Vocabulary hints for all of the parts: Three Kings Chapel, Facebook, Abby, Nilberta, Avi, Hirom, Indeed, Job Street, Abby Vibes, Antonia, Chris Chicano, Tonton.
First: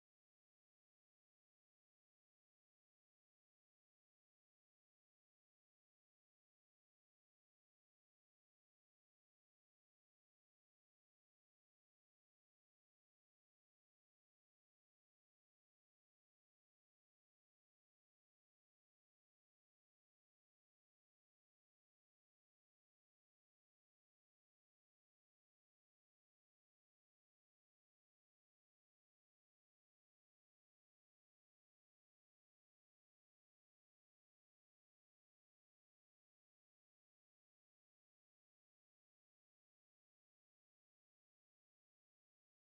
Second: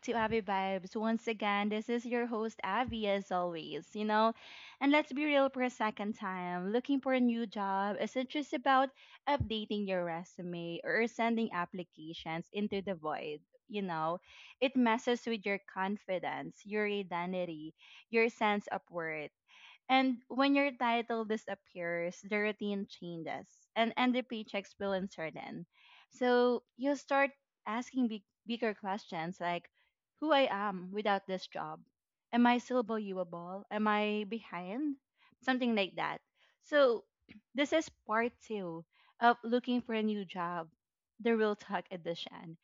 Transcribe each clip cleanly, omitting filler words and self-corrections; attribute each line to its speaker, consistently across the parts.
Speaker 1: to Abby Vibes. Once again, this is your host Abby as always, And let's be real for a second time. Looking for a new job isn't just about updating your resume or sending applications into the void, you know. It messes with your confidence, your identity, your sense of worth. And when your title disappears, the routine changes and the paychecks feel uncertain. So you start asking bigger questions like who I am without this job? Am I still valuable? Am I behind? Something like that. So this is part two of looking for a new job, the real talk edition.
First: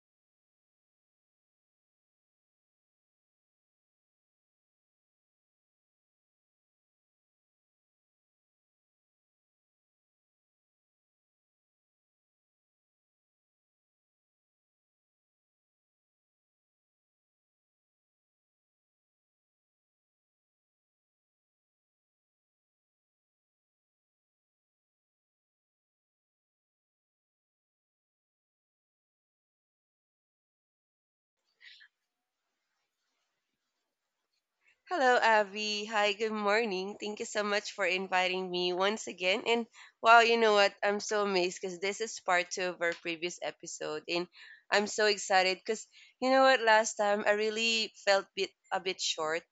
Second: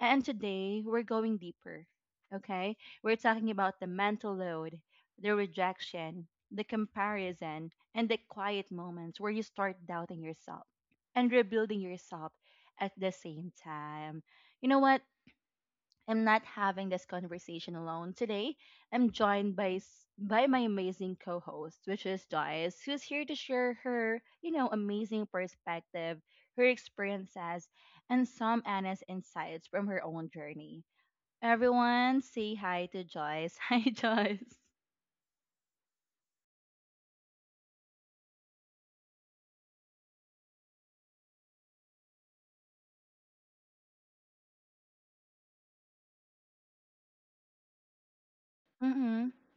Speaker 1: And today we're going deeper, okay? We're talking about the mental load, the rejection, the comparison, and the quiet moments where you start doubting yourself and rebuilding yourself at the same time. You know what? I'm not having this conversation alone. Today, I'm joined by by my amazing co-host, which is Joyce, who's here to share her amazing perspective, her experiences, and some honest insights from her own journey. Everyone, say hi to Joyce. Hi, Joyce.
Speaker 2: Hello, Abby. Hi, good morning. Thank you so much for inviting me once again. And wow, you know what? I'm so amazed because this is part two of our previous episode. And I'm so excited because you know what? Last time I really felt a bit
Speaker 1: Mm-hmm.
Speaker 2: short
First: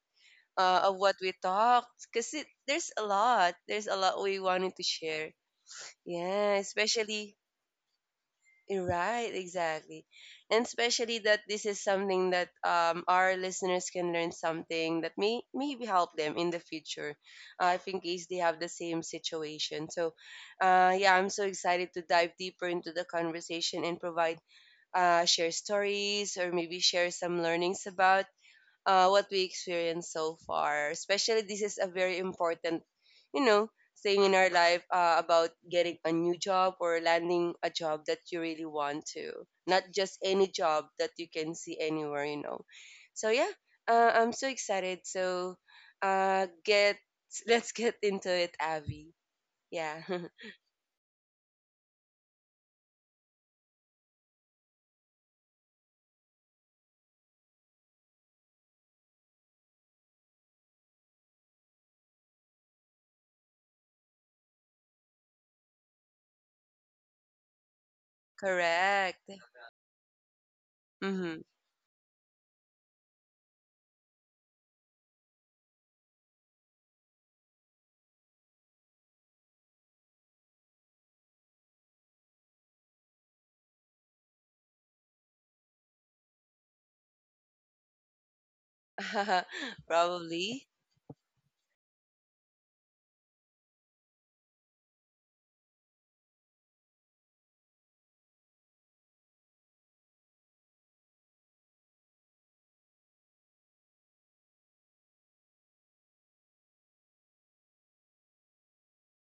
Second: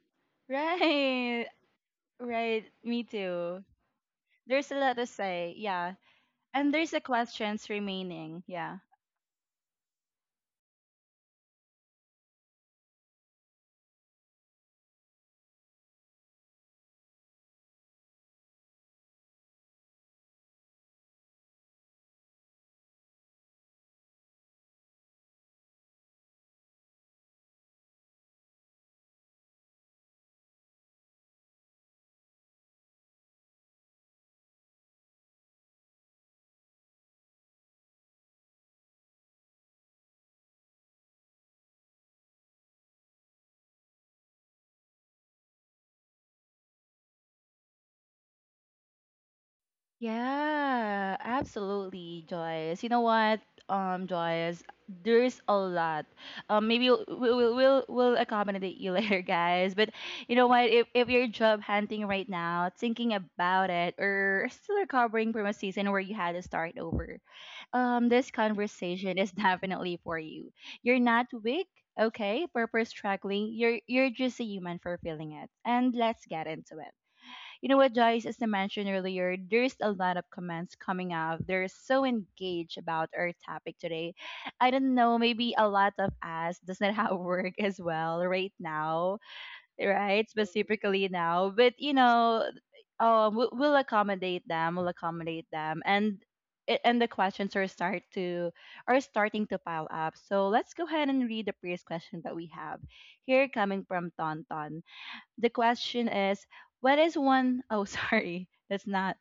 Speaker 2: of what we
Speaker 1: Right.
Speaker 2: talked because
Speaker 1: Right.
Speaker 2: there's
Speaker 1: Me
Speaker 2: a lot.
Speaker 1: too.
Speaker 2: There's a lot we
Speaker 1: There's
Speaker 2: wanted
Speaker 1: a
Speaker 2: to
Speaker 1: lot to
Speaker 2: share.
Speaker 1: say. Yeah.
Speaker 2: Yeah,
Speaker 1: And there's the
Speaker 2: especially.
Speaker 1: questions remaining. Yeah.
Speaker 2: Right, exactly. And especially that this is something that our listeners can learn something that maybe help them in the future, if in case they have the same situation. So, yeah, I'm so excited to dive deeper into the conversation and share stories or maybe share some learnings about what we experienced so far. Especially, this is a very important, you know, thing in our life about getting a new job or landing a job that you really want to, not just any job that you can see anywhere, you know. So yeah, I'm so excited. So get let's get into it, Abby. Yeah,
Speaker 1: Yeah, absolutely, Joyce. You know what, Joyce, there's a lot. Maybe we'll accommodate you later, guys. But you know what, if you're job hunting right now, thinking about it, or still recovering from a season where you had to start over, this conversation
Speaker 2: correct.
Speaker 1: is definitely for you. You're not
Speaker 2: Mm-hmm.
Speaker 1: weak. Okay, purpose struggling. You're just a human for feeling it. And let's get into it. You know what, Joyce, as I mentioned earlier, there's a lot of comments coming up. They're so engaged about our topic today. I don't know, maybe a lot of us does not have work as well right now, right?
Speaker 2: Probably.
Speaker 1: Specifically now. But, you know, we'll accommodate them. We'll accommodate them. And and the questions are starting to pile up. So let's go ahead and read the previous question that we have here coming from Tonton. The question is, what is one oh sorry, that's not.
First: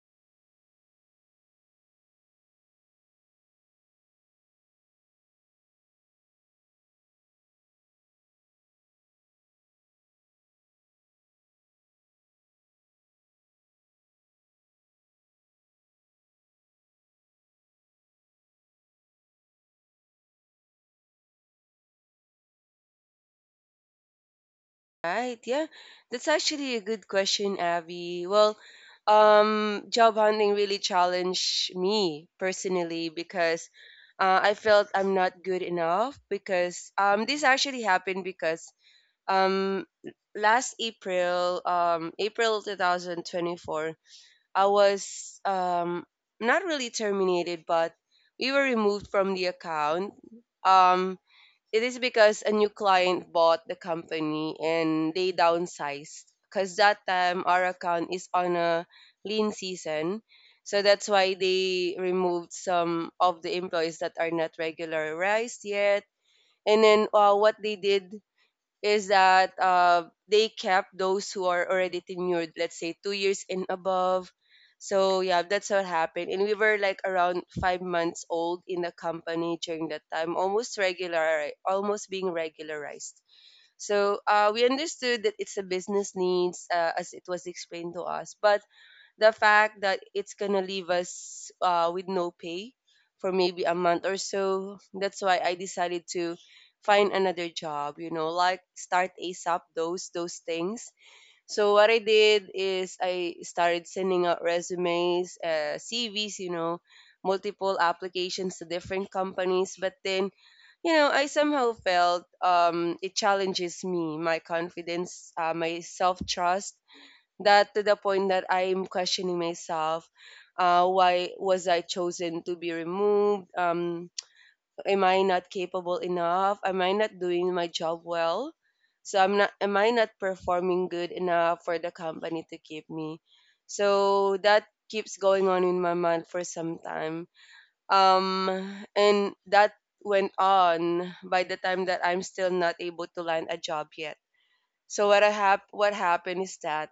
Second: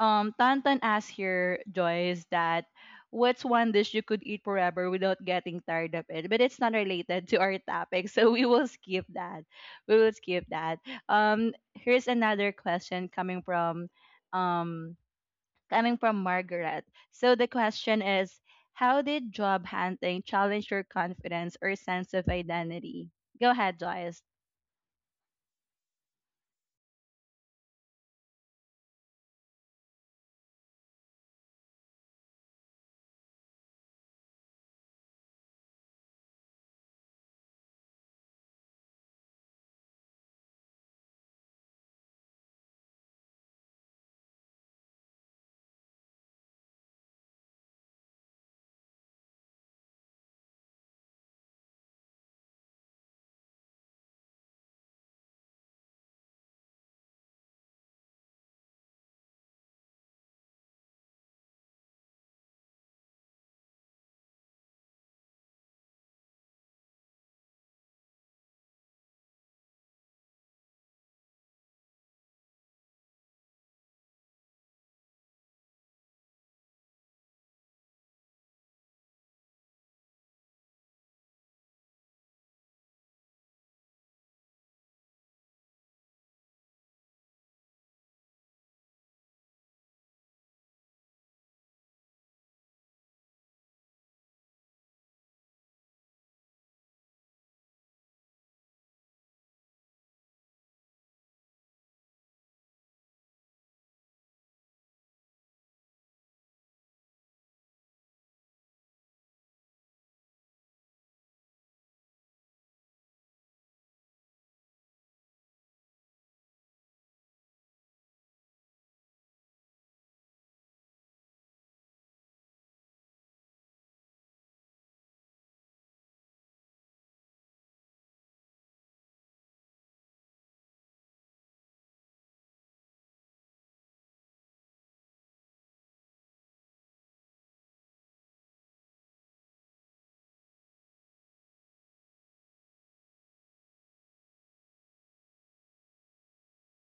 Speaker 1: Tantan asked here, Joyce, that what's one dish you could eat forever without getting tired of it? But it's not related to our topic, so we will skip that. We will skip that. Here's another question um, coming from Margaret. So the question is, how did job hunting challenge your confidence or sense of identity? Go ahead, Joyce.
Speaker 2: Right. Yeah. That's actually a good question, Abby. Well, job hunting really challenged me personally because I felt I'm not good enough because this actually happened because um, last April 2024, I was not really terminated, but we were removed from the account. Um, it is because a new client bought the company and they downsized. Because that time our account is on a lean season. So that's why they removed some of the employees that are not regularized yet. And then what they did is that they kept those who are already tenured, let's say 2 years and above. So yeah, that's what happened. And we were like around 5 months old in the company during that time, almost regular, right, almost being regularized. So we understood that it's a business needs, as it was explained to us. But the fact that it's gonna leave us with no pay for maybe a month or so, that's why I decided to find another job, like start ASAP, those things. So what I did is I started sending out resumes, CVs, multiple applications to different companies. But then I somehow felt it challenges me, my confidence, my self-trust, that to the point that I'm questioning myself. Why was I chosen to be removed? Am I not capable enough? Am I not doing my job well? So I'm not. Am I not performing good enough for the company to keep me? So that keeps going on in my mind for some time. Um, and that went on by the time that I'm still not able to land a job yet. So what happened is that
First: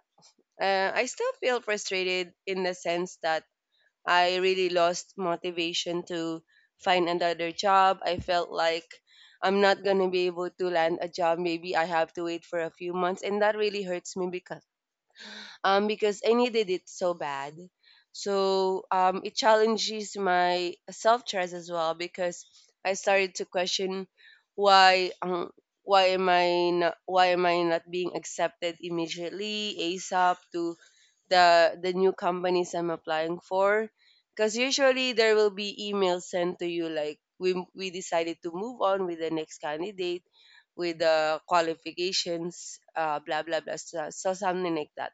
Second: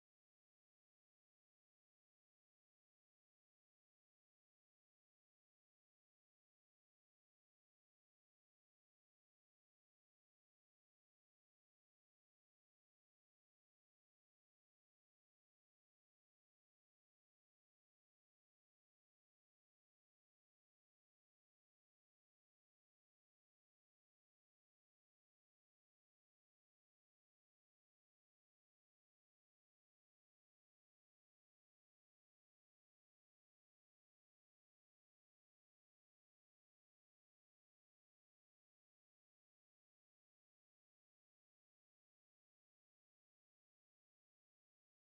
Speaker 2: I still feel frustrated in the sense that I really lost motivation to find another job. I felt like I'm not going to be able to land a job. Maybe I have to wait for a few months. And that really hurts me because I needed it so bad. So it challenges my self trust as well because I started to question why um, why am I not being accepted immediately ASAP to the new companies I'm applying for, because usually there will be emails sent to you like we decided to move on with the next candidate with the qualifications, blah blah blah. So something like that.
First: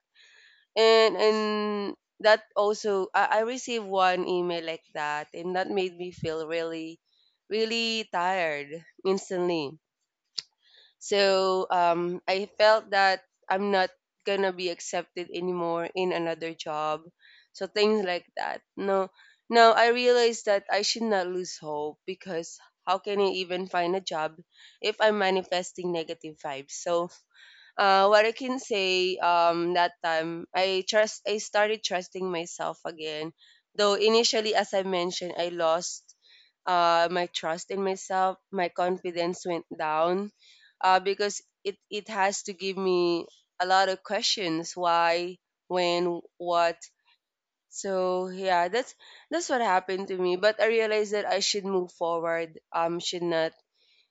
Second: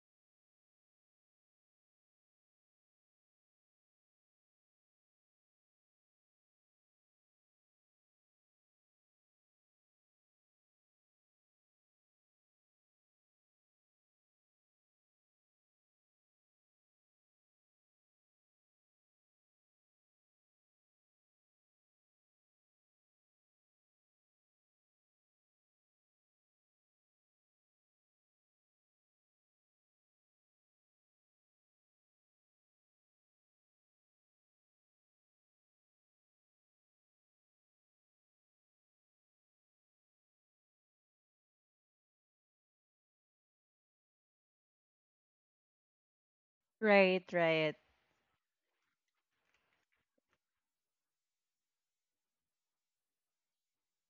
Speaker 2: And that also I received one email like that, and that made me feel really, really tired instantly. So I felt that I'm not gonna be accepted anymore in another job, so things like that. No, now I realized that I should not lose hope because how can I even find a job if I'm manifesting negative vibes? So what I can say, that time, I started trusting myself again. Though initially, as I mentioned, I lost my trust in myself. My confidence went down, because it has to give me a lot of questions: why, when, what.
Speaker 1: Right, right.
Speaker 2: So yeah, that's what happened to me. But I realized that I should move forward. Should not,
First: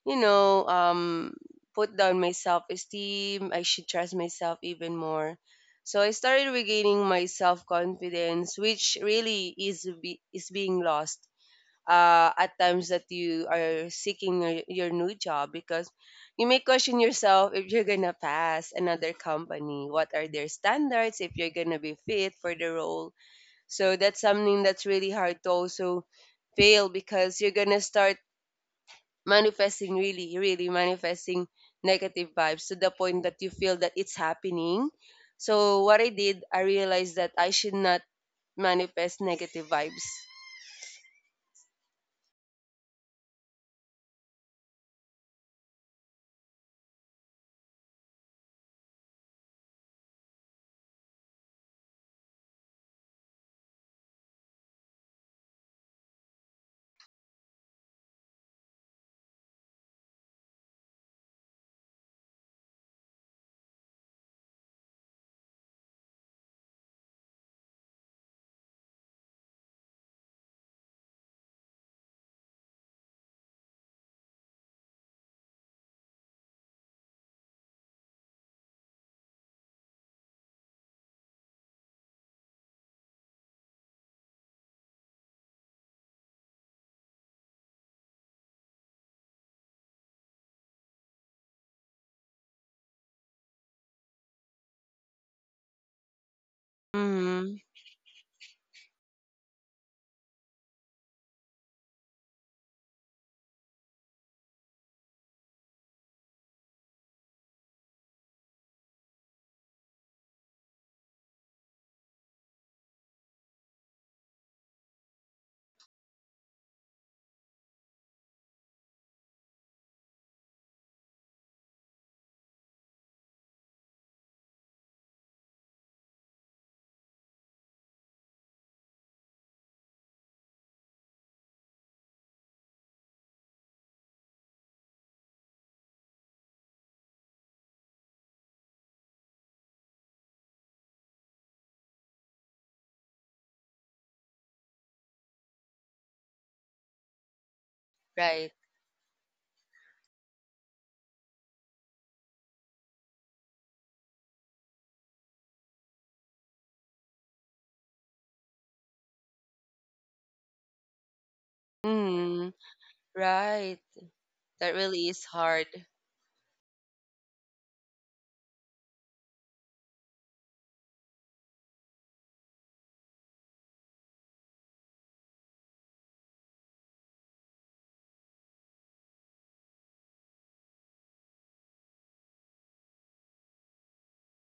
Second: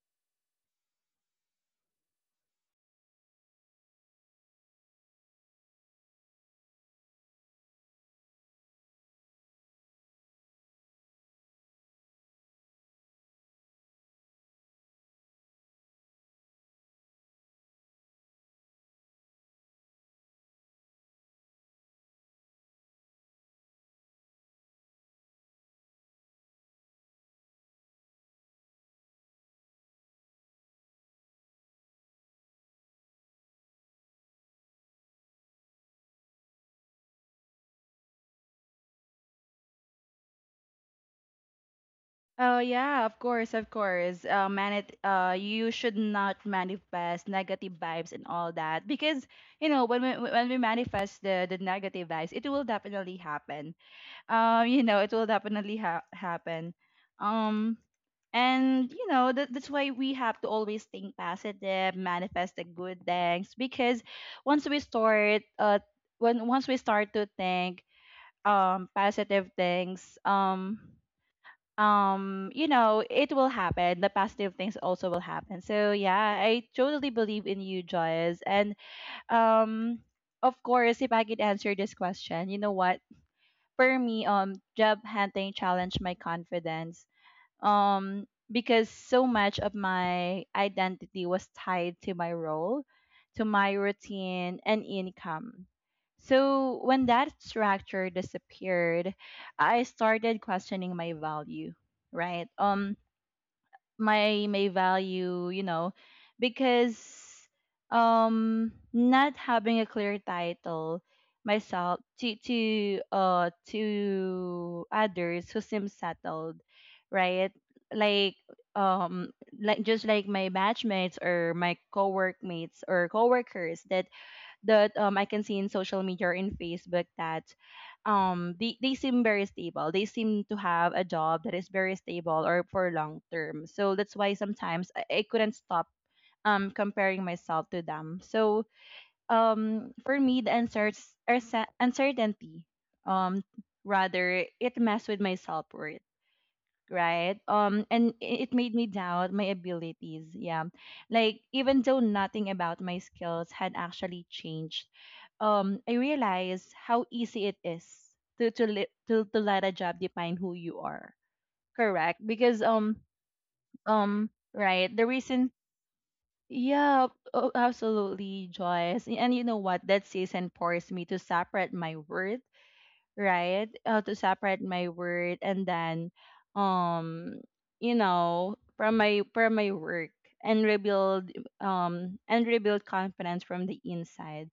Speaker 2: you know, um, put down my self esteem. I should trust myself even more. So I started regaining my self confidence, which really is being lost at times that you are seeking your new job, because you may question yourself if you're gonna pass another company. What are their standards? If you're gonna be fit for the role. So that's something that's really hard to also fail, because you're gonna start manifesting really really manifesting negative vibes to the point that you feel that it's happening. So what I did, I realized that I should not manifest negative vibes.
Speaker 1: Oh yeah, of course, of course. Man, it. You should not manifest negative vibes and all that because you know when we manifest the negative vibes, it will definitely happen. You know, it will definitely ha happen. Um, and you know that that's why we have to always think positive, manifest the good things because once we start when once we start to think positive things, you know it will happen, the positive things also will happen. So yeah, I totally believe in you, Joyce. And um of course if I could answer this question, you know what, for me, job hunting challenged my confidence because so much of my identity was tied to my role, to my routine and income. So when that
Speaker 2: Mm,
Speaker 1: structure disappeared, I started questioning my value, right? My value, you know, because not having a clear title, myself to others who seem settled, right? like um like just like my batchmates or my co-workmates or coworkers that I can see in social media or in Facebook that they seem very stable. They seem to have a job that is very stable or for long term. So that's why sometimes I couldn't stop comparing myself to them. So for me the answers are uncertainty. Um Rather it mess with my self worth, right?
Speaker 2: right.
Speaker 1: It made me doubt my abilities. Yeah, like even though nothing about my skills had actually changed, I realized how easy it is to li- to let a job define who you are. Correct,
Speaker 2: Mm,
Speaker 1: because
Speaker 2: right. That
Speaker 1: right the
Speaker 2: really is
Speaker 1: reason.
Speaker 2: hard.
Speaker 1: Yeah, oh, absolutely, Joyce. And you know what? That season forced me to separate my worth, right? How to separate my word and then, um, you know, from my work and rebuild and rebuild confidence from the inside,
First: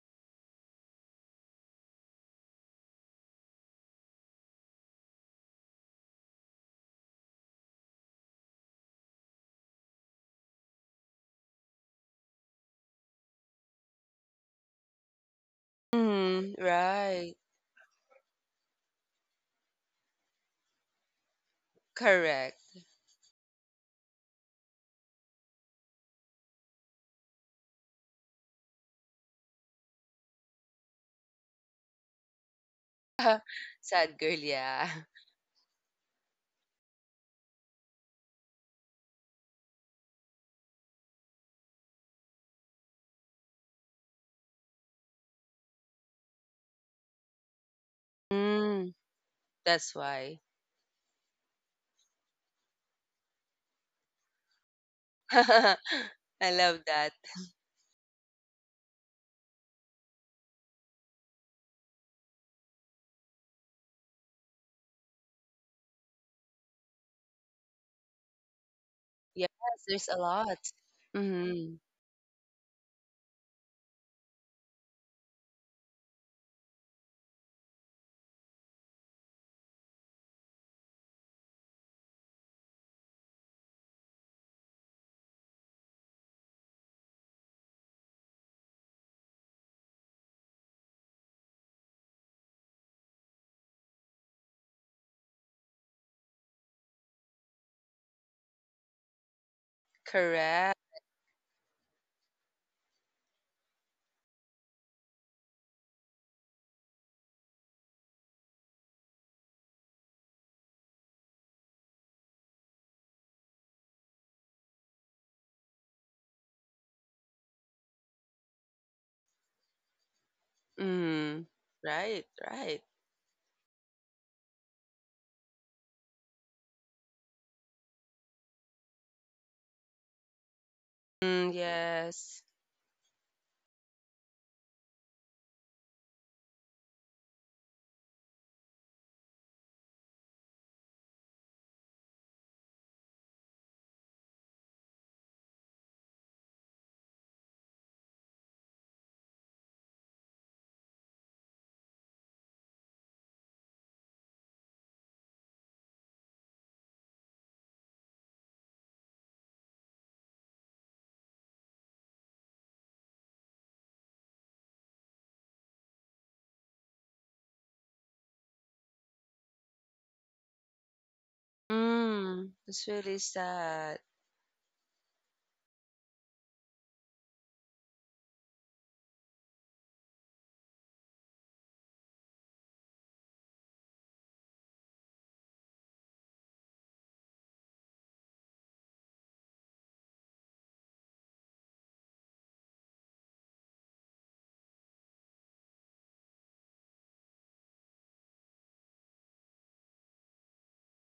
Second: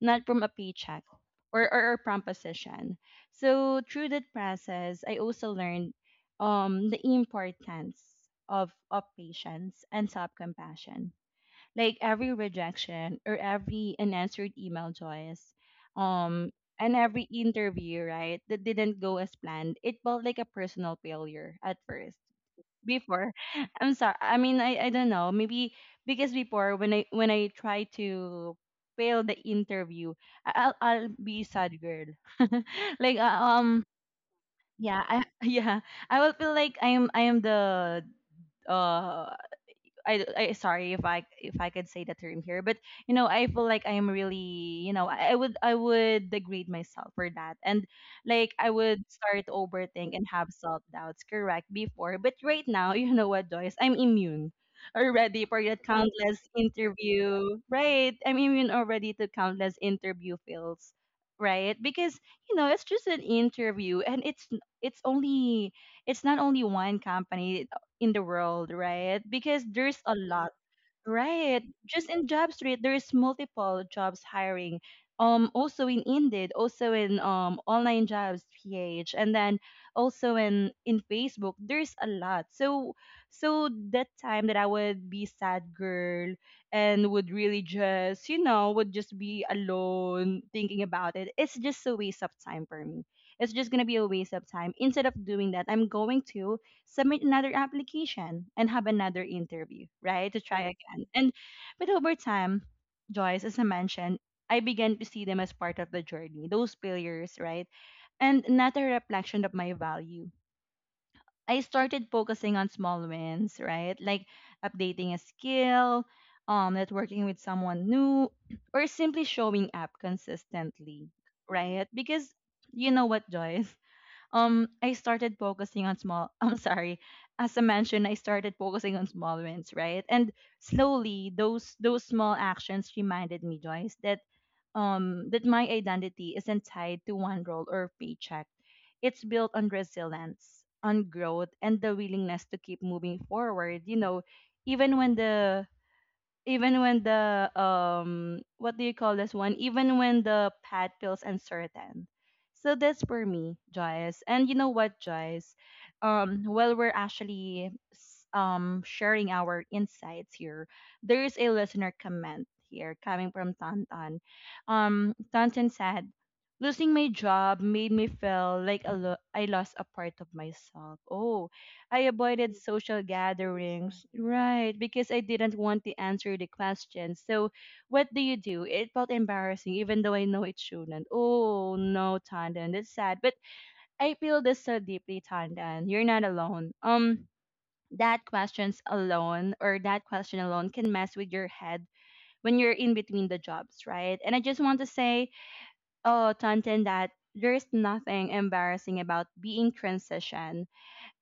Speaker 1: not from a paycheck or from position. So through that process, I also learned the importance of patience and self compassion, like every rejection or every unanswered email, Joyce, um
Speaker 2: Mm,
Speaker 1: and every
Speaker 2: right.
Speaker 1: interview, right, that didn't go as planned, it felt like a personal failure at first
Speaker 2: Correct.
Speaker 1: before. I'm sorry, I mean, I don't know, maybe because before when I try to fail the interview, I'll be sad girl. like uh, um
Speaker 2: Sad girl, yeah.
Speaker 1: yeah. I, Yeah, I will feel like I am the uh I, sorry, if I could say the term here, but you know I feel like I'm really, you know, I would, I would degrade myself for that. And like I
Speaker 2: Mm,
Speaker 1: would start
Speaker 2: that's
Speaker 1: overthink and
Speaker 2: why.
Speaker 1: have self doubts. Correct before, but right now you know what, Joyce, I'm immune already for that countless
Speaker 2: I love that.
Speaker 1: interview. Right, I'm immune already to countless interview fails. Right, because you know it's just an interview, and it's only it's not only one company in the world, right?
Speaker 2: Yes,
Speaker 1: Because there's
Speaker 2: there's
Speaker 1: a
Speaker 2: a
Speaker 1: lot,
Speaker 2: lot.
Speaker 1: right?
Speaker 2: Mm,
Speaker 1: Just in Job Street, there is multiple jobs hiring. Also in Indeed, also in online jobs PH, and then also in Facebook, there's a lot. So that time that I would be sad girl and would really just, you know, would just be alone thinking about it. It's just a waste of time for me. It's just gonna be a waste of time. Instead of doing that, I'm going to submit another application and have another interview, right? To try
Speaker 2: correct.
Speaker 1: again. And but over time, Joyce, as I mentioned, I began to see them as part of the journey, those failures, right? And not a reflection of my value. I started focusing on small wins, right? Like updating a skill, networking with someone new, or simply showing up consistently,
Speaker 2: Mm.
Speaker 1: right?
Speaker 2: Right,
Speaker 1: Because
Speaker 2: right.
Speaker 1: you know what, Joyce? I started focusing on small I'm sorry. As I mentioned, I started focusing on small wins, right? And slowly
Speaker 2: Mm,
Speaker 1: those small
Speaker 2: yes.
Speaker 1: actions reminded me, Joyce, that that my identity isn't tied to one role or paycheck. It's built on resilience, on growth, and the willingness to keep moving forward, you know, even when the even when the what do you call this one even when the pad feels uncertain. So that's for me, Joyce. And you know what, Joyce, while we're actually sharing our insights here, there is a listener comment here coming from Tantan. Tantan said losing my job made me feel like I lost a part of myself. Oh, I
Speaker 2: Mm,
Speaker 1: avoided
Speaker 2: it's
Speaker 1: social
Speaker 2: really sad.
Speaker 1: gatherings, right? Because I didn't want to answer the questions. So, what do you do? It felt embarrassing, even though I know it shouldn't. Oh no, Tandan, that's sad. But I feel this so deeply, Tandan. You're not alone. That questions alone or that question alone can mess with your head when you're in between the jobs, right? And I just want to say, oh, Tandan, that there's nothing embarrassing about being transition,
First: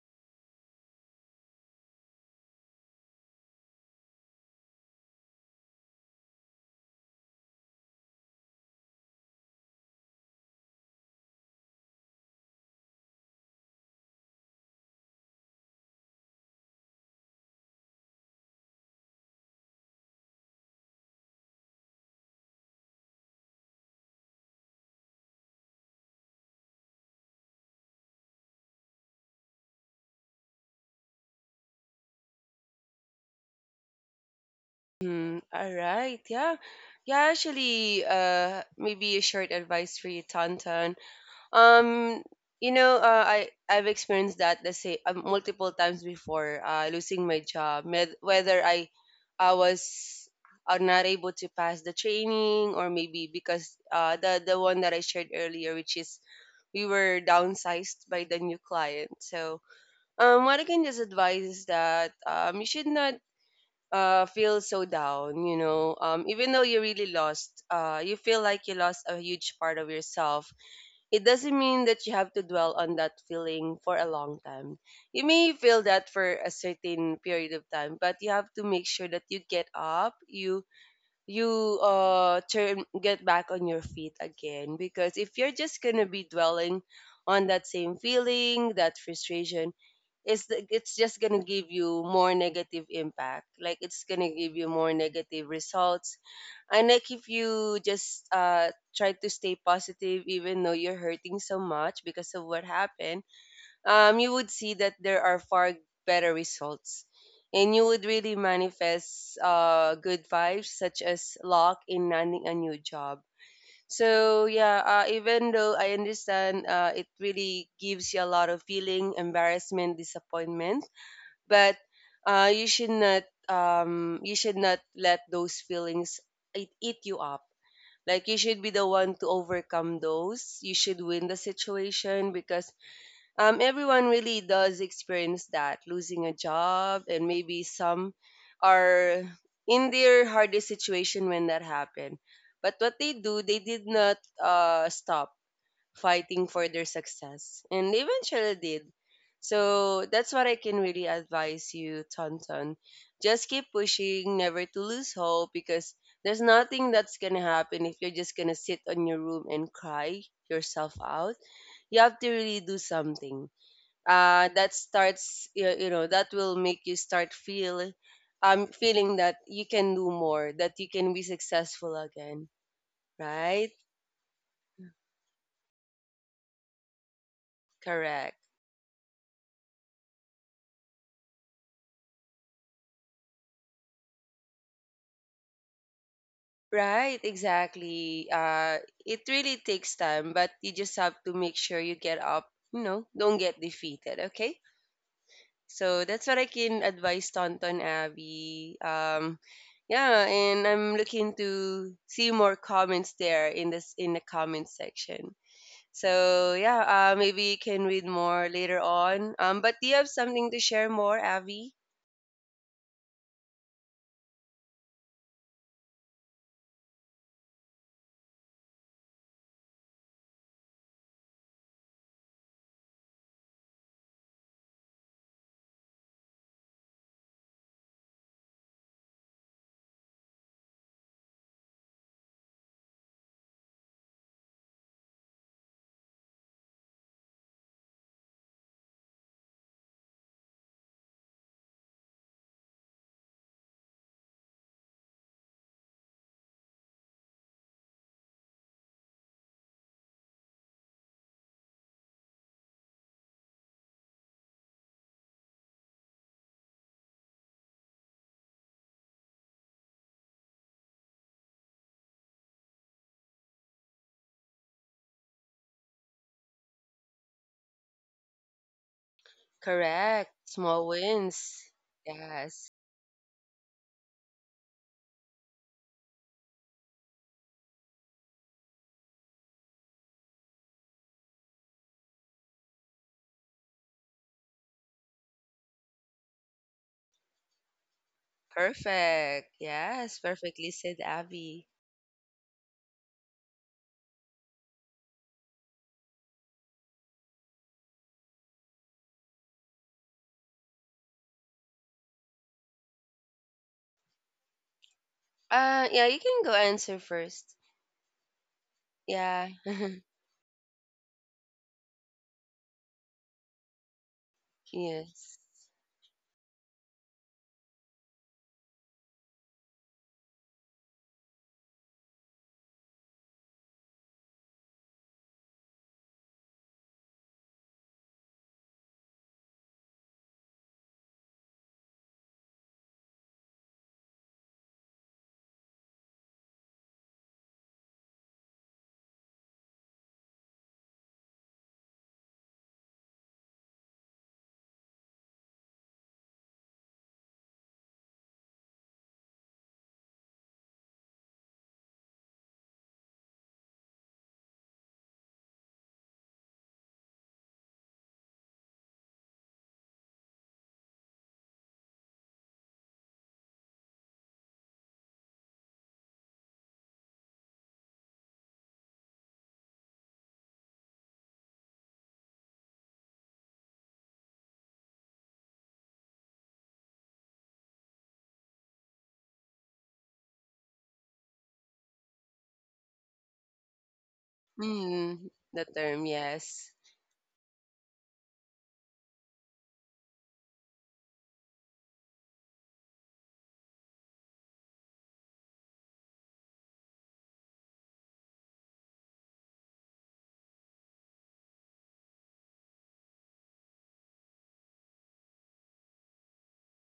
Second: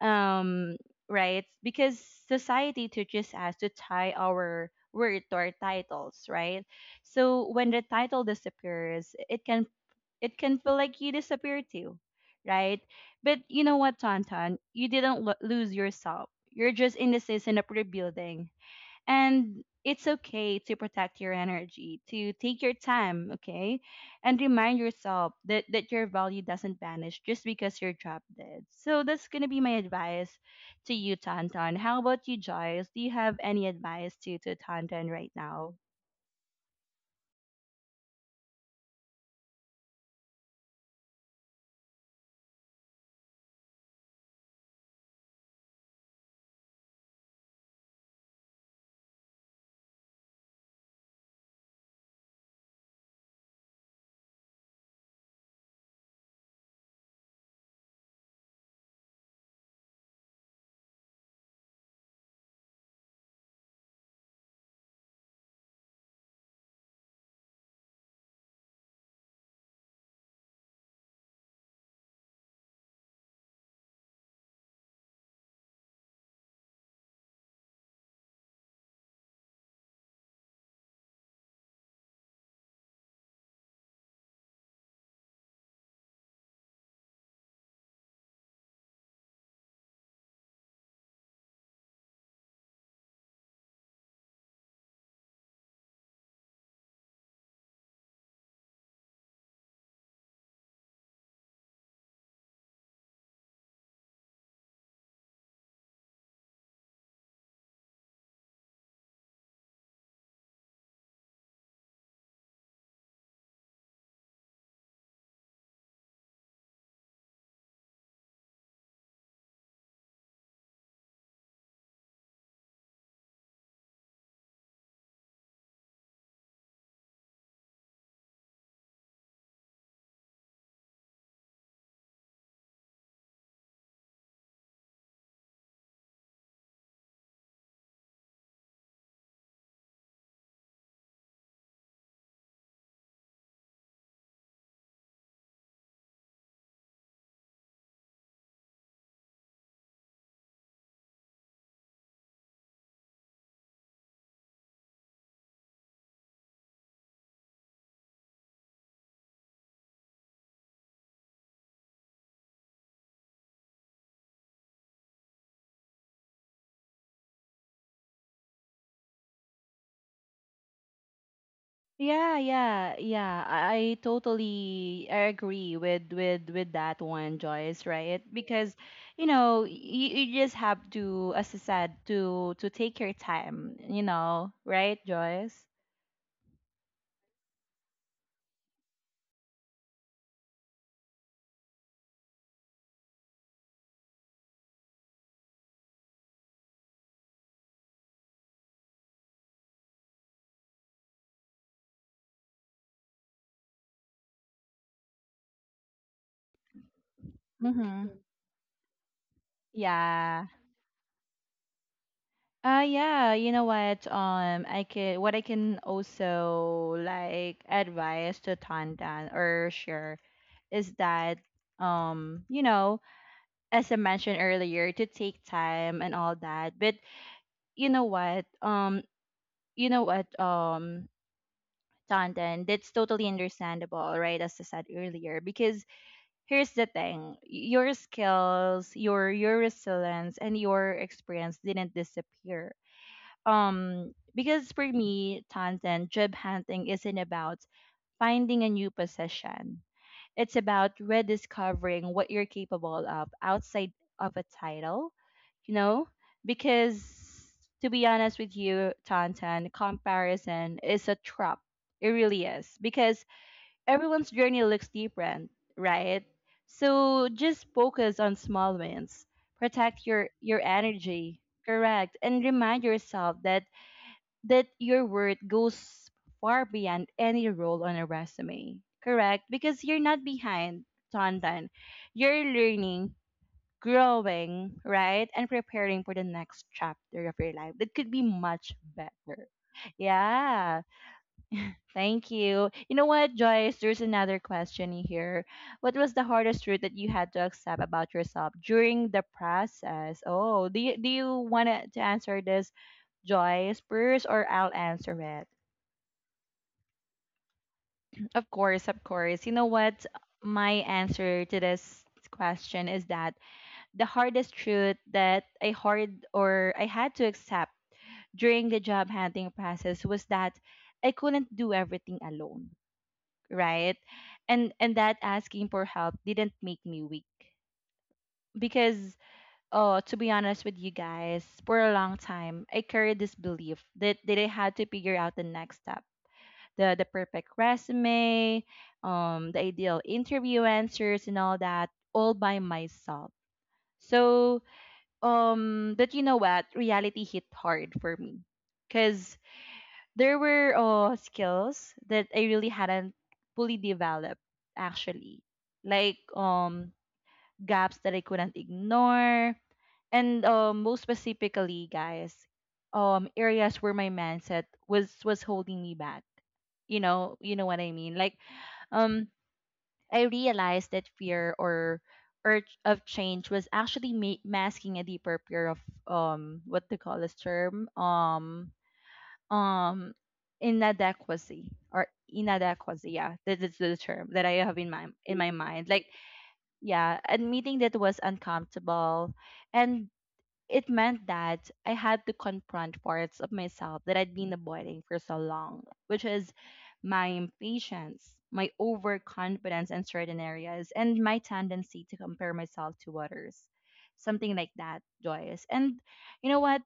Speaker 1: um right, because society teaches us to tie our word to our titles, right? So when the title disappears, it can, it can feel like you disappear too, right? But you know what, Tonton, you didn't lose yourself, you're just in the season of rebuilding. And it's okay to protect your energy, to take your time, okay? And remind yourself that, that your value doesn't vanish just because you're drop dead. So that's gonna be my advice to you, Tantan. How about you, Joyce? Do you have any advice to Tantan right
Speaker 2: Mm,
Speaker 1: now?
Speaker 2: all right, yeah. Yeah, actually, maybe a short advice for you, Tonton. Um, I've experienced that, let's say multiple times before, losing my job, whether I was are not able to pass the training, or maybe because the one that I shared earlier, which is we were downsized by the new client. So, what I can just advise is that you should not feel so down. You know, even though you really you feel like you lost a huge part of yourself, it doesn't mean that you have to dwell on that feeling for a long time. You may feel that for a certain period of time, but you have to make sure that you get up, you turn get back on your feet again, because if you're just going to be dwelling on that same feeling, that frustration, it's just gonna give you more negative impact. Like, it's gonna give you more negative results. And like, if you just try to stay positive even though you're hurting so much because of what happened, you would see that there are far better results. And you would really manifest good vibes, such as luck in landing a new job. So yeah, even though I understand, it really gives you a lot of feeling, embarrassment, disappointment, but you should not, let those feelings eat you up. Like, you should be the one to overcome those. You should win the situation, because everyone really does experience that, losing a job, and maybe some are in their hardest situation when that happened. But what they do, they did not stop fighting for their success. And they eventually did. So that's what I can really advise you, Tonton. Just keep pushing, never to lose hope, because there's nothing that's gonna happen if you're just gonna sit on your room and cry yourself out. You have to really do something. That starts, that will make you start feeling that you can do more, that you can be successful
Speaker 1: Yeah,
Speaker 2: again,
Speaker 1: yeah, yeah.
Speaker 2: right?
Speaker 1: I totally agree with with that one, Joyce, right?
Speaker 2: Correct.
Speaker 1: Because you know, you just have to, as I said, to take your time, you know, right, Joyce?
Speaker 2: Right, exactly. It really takes time, but you just have to make sure you get up, don't get defeated, okay? So that's what I can advise Tonton, Abby. Yeah, and I'm looking to see more comments there in this in the comment section. So yeah, maybe you can read
Speaker 1: Mm-hmm.
Speaker 2: more later on. But do you have
Speaker 1: Yeah.
Speaker 2: something to share more, Abby?
Speaker 1: Yeah, you know what? I can, what I can also like advise to Tandan or share is that you know, as I mentioned earlier, to take time and all that. But you know what um you know what Tantan, that's totally understandable, right? As I said earlier, because here's the thing, your skills, your resilience, and your experience didn't disappear. Because for me, Tantan, job hunting isn't about finding a new position. It's about rediscovering what you're capable of outside of a title, you know? Because to be honest with you, Tantan, comparison is a trap. It really is. Because everyone's journey looks different, right? So just focus on small wins. Protect your
Speaker 2: Correct.
Speaker 1: your
Speaker 2: Small
Speaker 1: energy,
Speaker 2: wins.
Speaker 1: correct? And
Speaker 2: Yes.
Speaker 1: remind yourself that your worth goes far beyond any role on a resume, correct? Because you're not behind, Tonton. You're learning, growing, right? And preparing for the next chapter of your life that could be much better.
Speaker 2: Perfect. Yes. Perfectly
Speaker 1: Yeah,
Speaker 2: said, Abby.
Speaker 1: thank you. You know what, Joyce? There's another question here. What was the hardest truth that you had to accept about yourself during the process? Oh, do you want to answer this, Joyce, first, or I'll answer it?
Speaker 2: Yeah, you can go answer first.
Speaker 1: Of course, of course. You
Speaker 2: Yeah.
Speaker 1: know what? My answer to this question is that the hardest truth
Speaker 2: yes.
Speaker 1: that I hard or I had to accept during the job hunting process was that I couldn't do everything alone, right? And that asking for help didn't make me weak, because oh, to be honest with you guys, for a long time I carried this belief that I had to figure out the next step, the perfect resume, the ideal interview answers and all that, all by myself. So, but you know what? Reality hit hard for me, cause there were skills that I really hadn't fully developed, actually, like gaps that I couldn't ignore. And most specifically, guys, areas where my mindset was holding me back. You know what I mean. Like, um, I realized that fear or urge of change was actually masking a deeper fear of what they call this term um inadequacy. Or inadequacy, yeah, that is the term that I have in my
Speaker 2: Mm,
Speaker 1: in my
Speaker 2: the
Speaker 1: mind. Like,
Speaker 2: term, yes.
Speaker 1: yeah, admitting that was uncomfortable. And it meant that I had to confront parts of myself that I'd been avoiding for so long, which is my impatience, my overconfidence in certain areas, and my tendency to compare myself to others. Something like that, Joyce. And you know what,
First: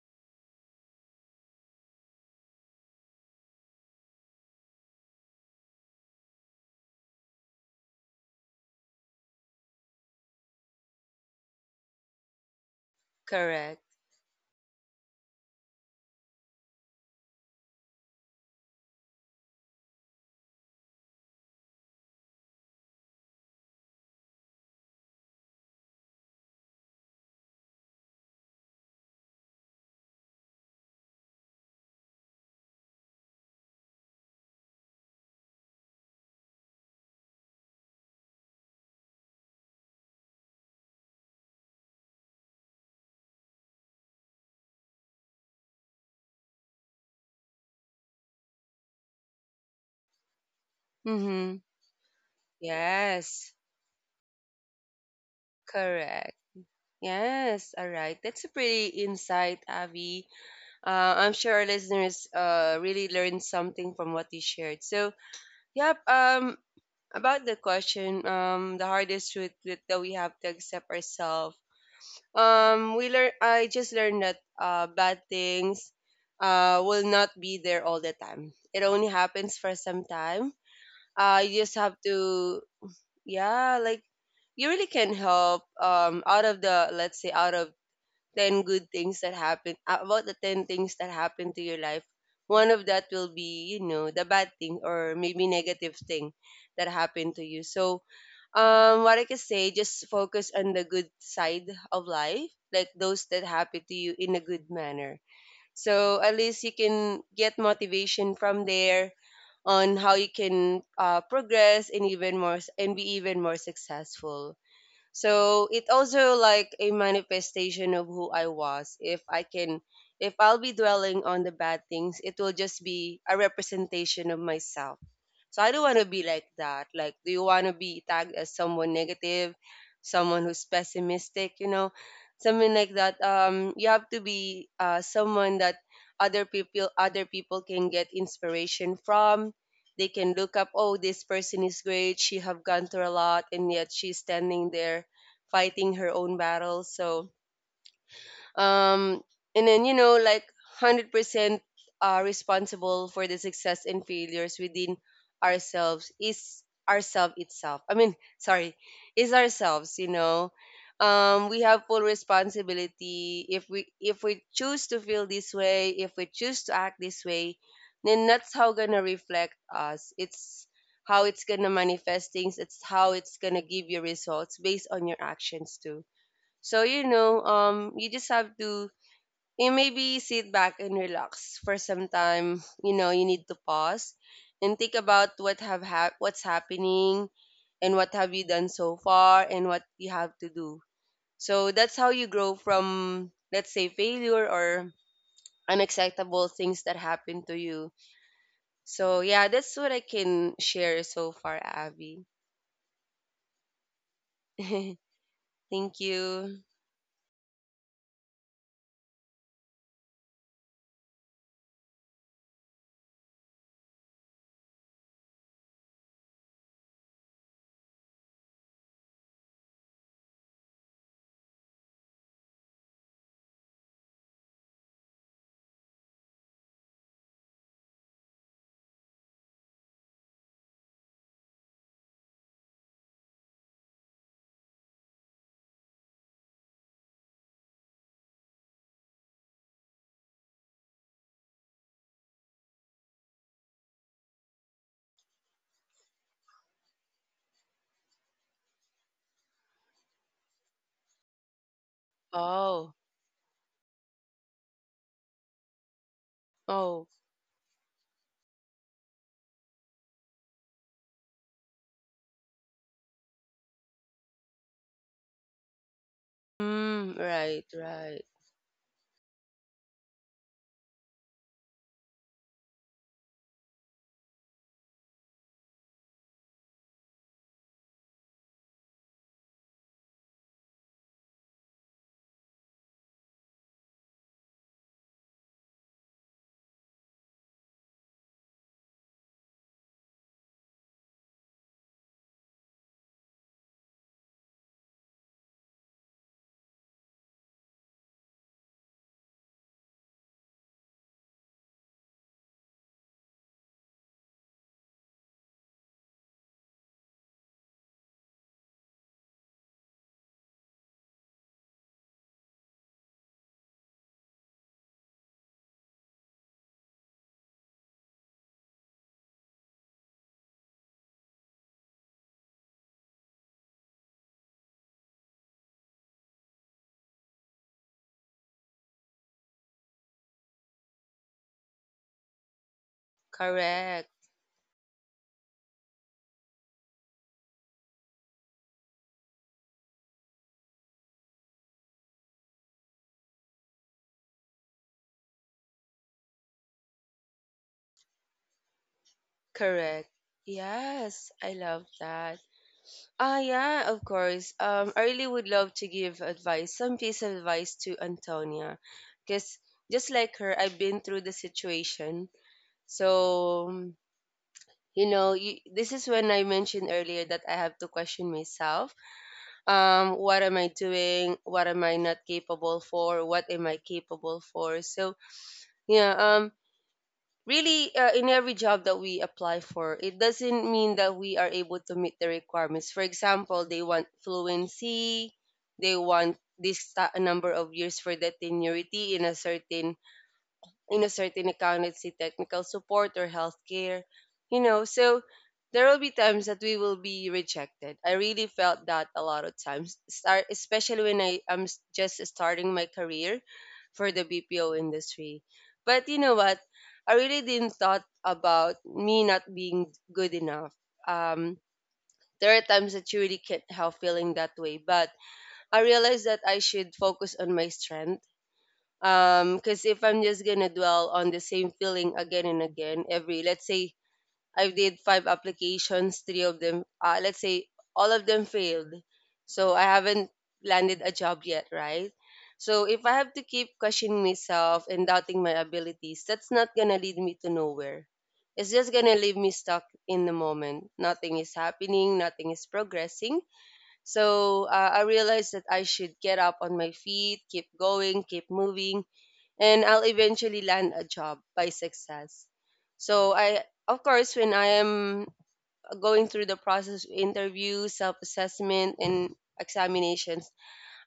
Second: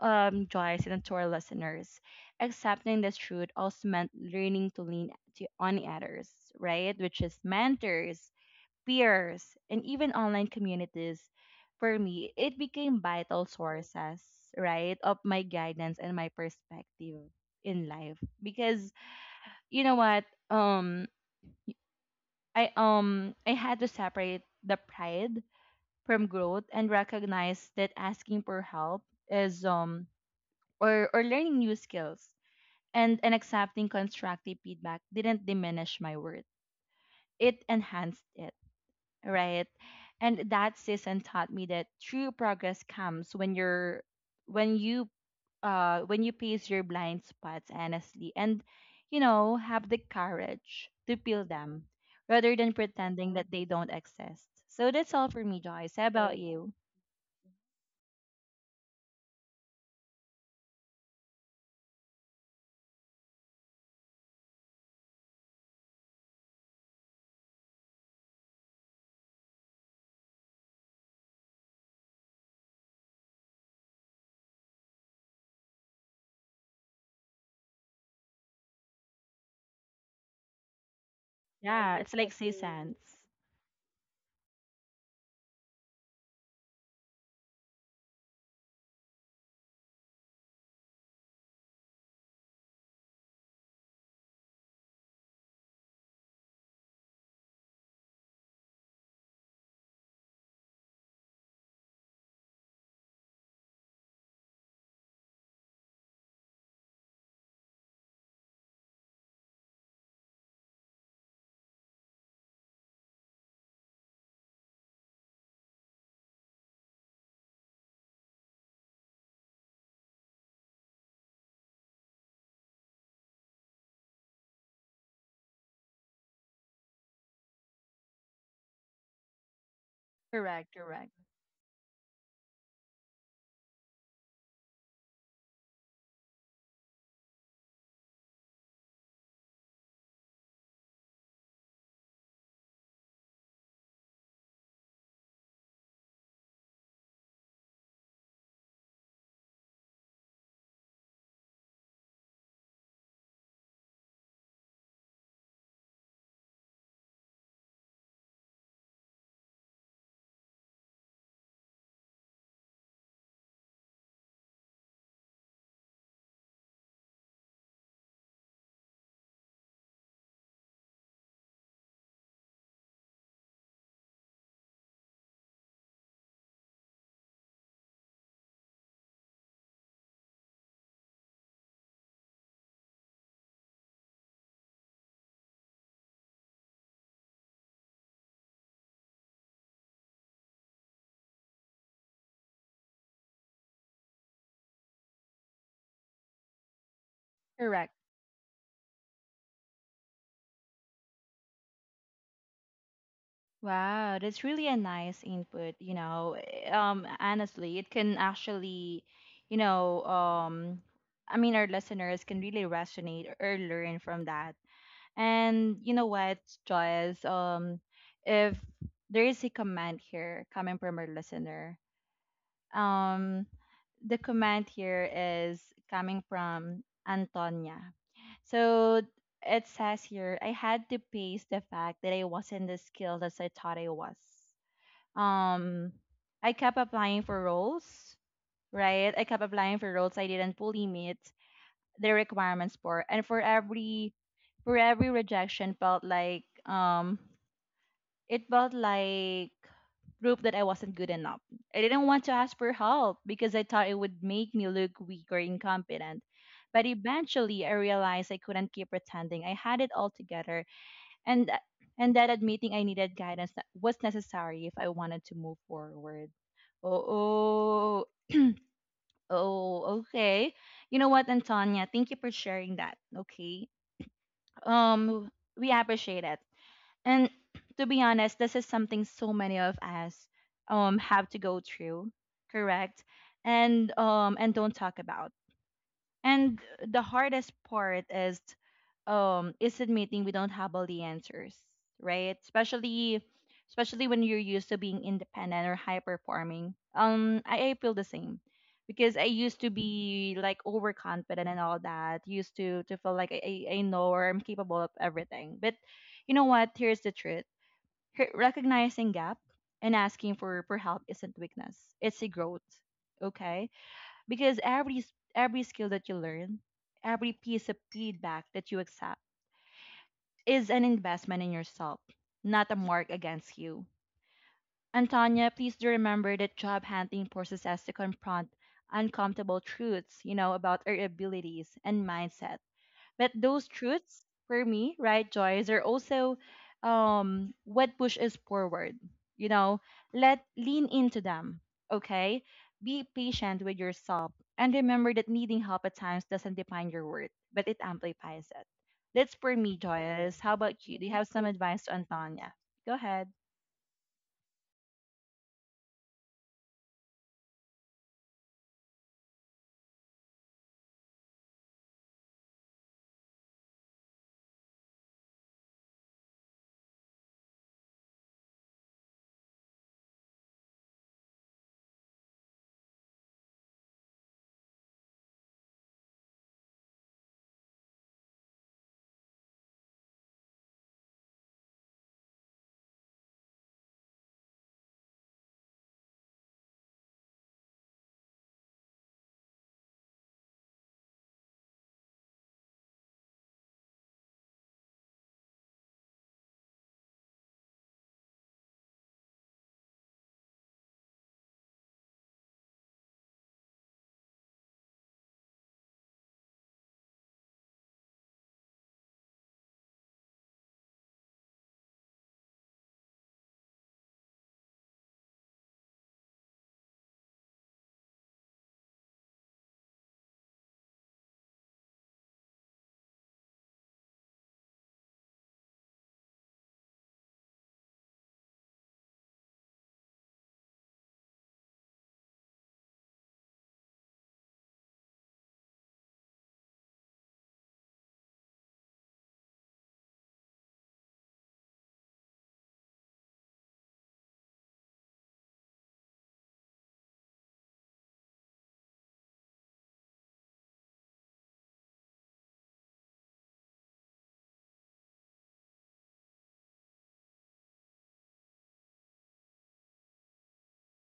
Speaker 1: Joyce, and to our listeners, accepting this truth also meant learning to lean to, on others, right? Which is mentors, peers, and even online communities. For me, it became vital
Speaker 2: Correct.
Speaker 1: sources, right, of my guidance and my perspective in life. Because you know what, um, I had to separate the pride from growth and recognize that asking for help is or learning new skills and accepting constructive feedback didn't diminish my worth. It enhanced it, right? And that season taught me that true progress comes when you when you pace your blind spots honestly and, you know, have the courage to peel
Speaker 2: Mm-hmm.
Speaker 1: them rather than pretending that
Speaker 2: Yes.
Speaker 1: they don't exist. So that's all for me, Joyce. How
Speaker 2: Correct.
Speaker 1: about you?
Speaker 2: Yes. All right. That's a pretty insight, Avi. I'm sure our listeners really learned something from what you shared. So, yep. About the question, the hardest truth that we have to accept ourselves. We learn. I just learned that bad things, will not be there all the time. It only happens for some time. You just have
Speaker 1: Yeah, it's like totally agree.
Speaker 2: to,
Speaker 1: Seasons.
Speaker 2: yeah, like, you really can help. Out of the let's say out of 10 good things that happen, about the 10 things that happen to your life, one of that will be, the bad thing or maybe negative thing that happened to you. So what I can say, just focus on the good side of life, like those that happen to you in a good manner, so at least you can get motivation from there on how you can progress and even more and be even more successful. So it also like a manifestation of who I was. If I'll be dwelling on the bad things, it will just be a representation of myself. So I don't want to be like that. Like, do you want to be tagged as someone negative, someone who's
Speaker 1: Correct, correct.
Speaker 2: pessimistic, something like that? You have to be someone that other people can get inspiration from. They can look up, oh, this person is great, she have gone through a lot and yet she's standing there fighting her own battle. So um, and then, you know, like, 100% responsible for the success and failures within ourselves is ourselves itself I mean sorry is ourselves, you know. We have full responsibility. If we choose to feel this way, if we choose to act this way, then that's how gonna reflect us. It's how it's gonna manifest things. It's how it's gonna give you results based on your actions too. So you just have to, you maybe, sit back and relax for some time. You know, you need to pause and think about what's happening and what have you done so far and what you have to do. So that's how you grow from, let's say, failure or unacceptable things that happen to
Speaker 1: Correct.
Speaker 2: you. So yeah, that's what I can share so far, Abby.
Speaker 1: Wow, that's really a nice input, you
Speaker 2: Thank
Speaker 1: know.
Speaker 2: you.
Speaker 1: Honestly, it can actually, you know, I mean, our listeners can really resonate or learn from that. And you know what, Joyce, if there is a comment here coming from our listener, um, the comment here is coming from Antonia. So it says here, I had to face the fact that I wasn't as skilled as I thought I was. Um, I kept applying for roles, right? I kept applying for roles I didn't fully meet the requirements for, and for every rejection felt like it felt like proof that I wasn't good enough. I didn't want to ask for
Speaker 2: Oh,
Speaker 1: help because I thought it would make me look weak or incompetent. But
Speaker 2: oh,
Speaker 1: eventually, I realized I couldn't keep pretending I had it all together, and tha- and that admitting I needed guidance, that was necessary if I wanted to move forward.
Speaker 2: mm, right,
Speaker 1: Oh,
Speaker 2: right,
Speaker 1: oh, oh, okay. You know what, Antonia? Thank you for sharing that. Okay. Um, we appreciate it. And to be honest, this is something so many of us have to go through, correct? And don't talk about. And the hardest part is admitting we don't have all the answers, right? Especially when you're used to being independent or high performing. I feel the same because I used to be like overconfident and all that, used to feel like I know or I'm capable of everything. But you know what? Here's the truth. Recognizing gap and asking for help isn't weakness. It's a growth. Okay? Because every skill that you learn, every piece of feedback that you accept is an investment in yourself, not a mark against you. Antonia, please do remember that job hunting forces us to confront uncomfortable truths, you know, about our abilities and mindset, but those
Speaker 2: correct.
Speaker 1: truths, for me, right, Joyce, are also what pushes forward. You know, let lean into them. Okay, be patient with yourself, and remember that needing help at times doesn't define your worth, but it amplifies it. That's for me,
Speaker 2: Correct.
Speaker 1: Joyce. How about you? Do you have
Speaker 2: Yes,
Speaker 1: some
Speaker 2: I
Speaker 1: advice
Speaker 2: love
Speaker 1: to
Speaker 2: that.
Speaker 1: Antonia? Go ahead.
Speaker 2: Ah, yeah, of course. I really would love to give advice, some piece of advice to Antonia, because just like her, I've been through the situation. So, you know, you, this is when I mentioned earlier that I have to question myself. What am I doing? What am I not capable for? What am I capable for? So, yeah. Really, in every job that we apply for, it doesn't mean that we are able to meet the requirements. For example, they want fluency, they want number of years for the tenuity in a certain, in a certain accountancy, technical support, or healthcare, you know. So there will be times that we will be rejected. I really felt that a lot of times, start, especially when just starting my career for the BPO industry. But you know what, I really didn't thought about me not being good enough. um there are times that you really can't help feeling that way, but I realized that I should focus on my strength. Because if I'm just gonna dwell on the same feeling again and again, every, let's say, I did five applications, three of them, let's say, all of them failed. So I haven't landed a job yet, right? So if I have to keep questioning myself and doubting my abilities, that's not gonna lead me to nowhere. It's just gonna leave me stuck in the moment. Nothing is happening, nothing is progressing. So I realized that I should get up on my feet, keep going, keep moving, and I'll eventually land a job by success. So I, of course, when I am going through the process of interview, self-assessment, and examinations,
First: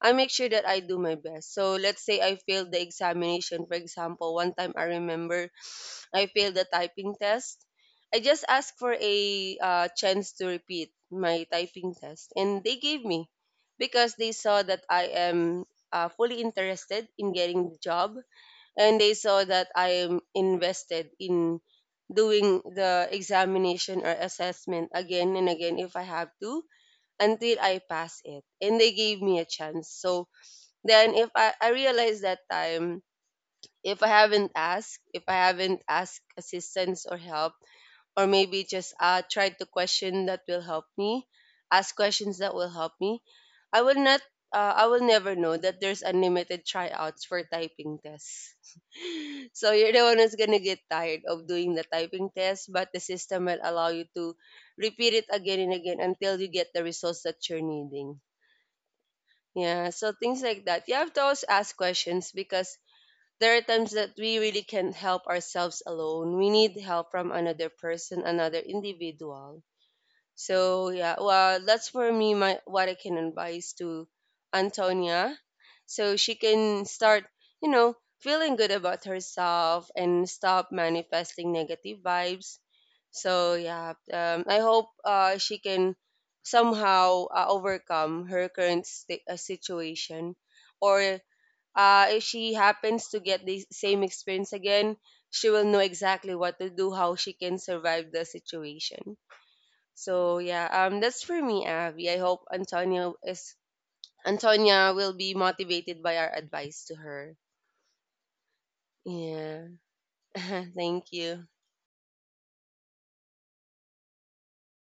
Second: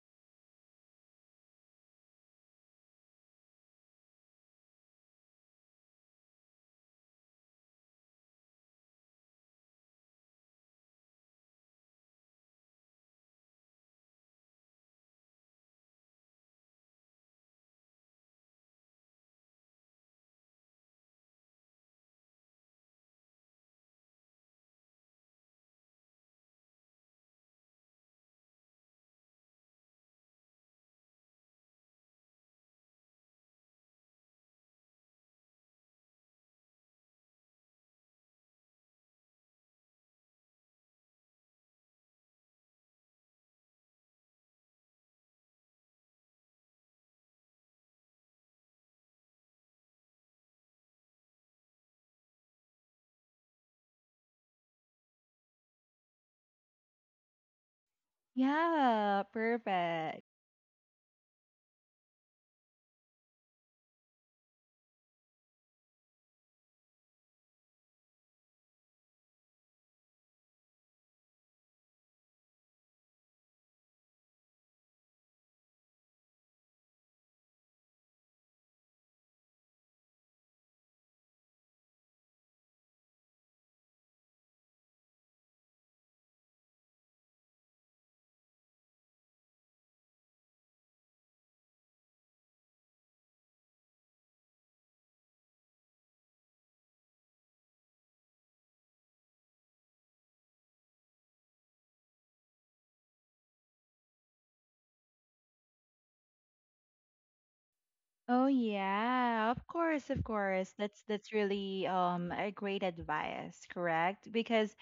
Speaker 2: I make sure that I do my best. So let's say I failed the examination. For example, one time I remember I failed the typing test. I just asked for a chance to repeat my typing test, and they gave me because they saw that I am fully interested in getting the job, and they saw that I am invested in doing the examination or assessment again and again if I have to, until I pass it. And they gave me a chance. So then if I, I realized that time, if I haven't asked, if I haven't asked assistance or help, or maybe just try to question that will help me, ask questions that will help me, I will not, I will never know that there's unlimited tryouts for typing tests. So you're the one who's gonna get tired of doing the typing test, but the system will allow you to repeat it again and again until you get the results that you're needing.
Speaker 1: Yeah,
Speaker 2: Yeah, so
Speaker 1: perfect.
Speaker 2: things like that, you have to always ask questions because there are times that we really can't help ourselves alone. We need help from another person, another individual. So yeah, well, that's for me. My, what I can advise to Antonia, so she can start, you know, feeling good about herself and stop manifesting negative vibes. So yeah, I hope she can somehow overcome her current situation, or if she happens to get the same experience again, she will know exactly what to do, how she can survive the situation. So yeah, that's for me, Abby. I hope Antonia will be motivated by our advice to her.
Speaker 1: Oh yeah, of
Speaker 2: Yeah,
Speaker 1: course, of course. That's
Speaker 2: thank you.
Speaker 1: really a great advice, correct? Because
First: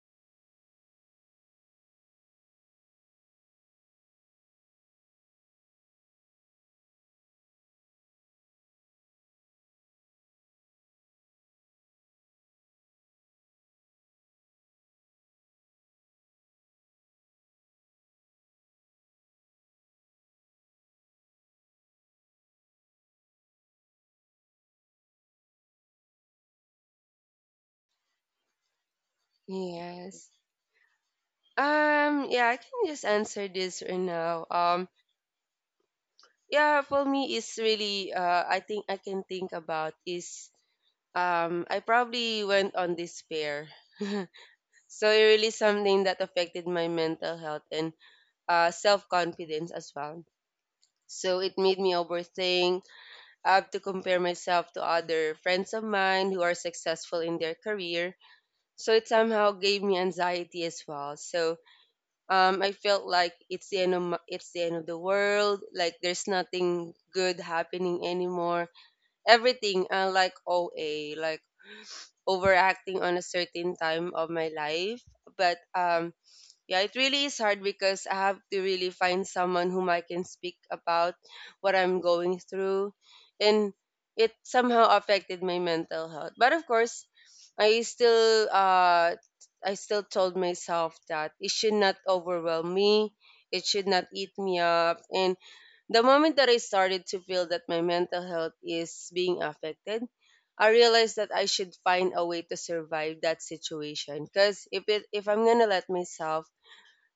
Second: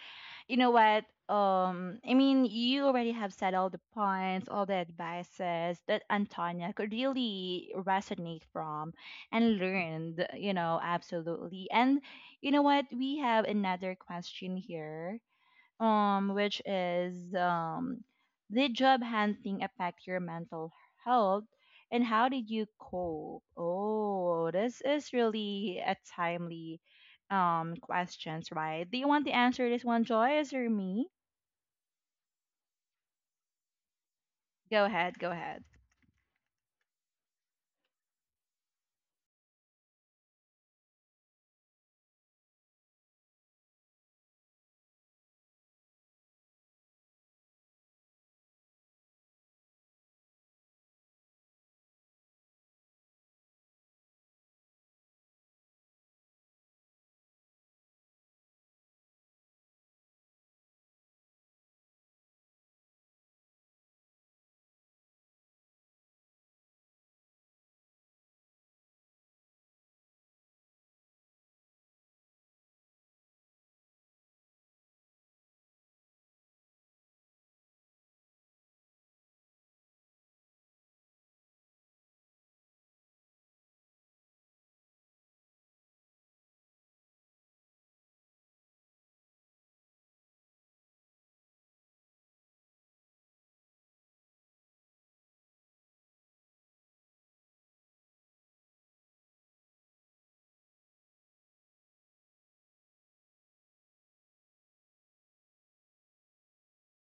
Speaker 1: you know what? I mean, you already have said all the points, all the advices that Antonia could really resonate from and learned, you know, absolutely. And you know what? We have another question here which is did job hunting affect your mental health and how did you cope? Oh, this is really a timely questions, right? Do you want to answer this one,
Speaker 2: Yes.
Speaker 1: Joyce, or me?
Speaker 2: Yeah, I can just answer this right now.
Speaker 1: Go ahead, go ahead.
Speaker 2: Yeah, for me, it's really. I think I can think about is. I probably went on despair. So it really something that affected my mental health and self-confidence as well. So it made me overthink. I have to compare myself to other friends of mine who are successful in their career. So it somehow gave me anxiety as well. So I felt like it's the end of my, it's the end of the world. Like there's nothing good happening anymore. Everything like OA, like overacting on a certain time of my life. But yeah, it really is hard because I have to really find someone whom I can speak about what I'm going through. And it somehow affected my mental health. But of course, I still uh I still told myself that it should not overwhelm me. It should not eat me up. And the moment that I started to feel that my mental health is being affected, I realized that I should find a way to survive that situation. Because if I'm gonna let myself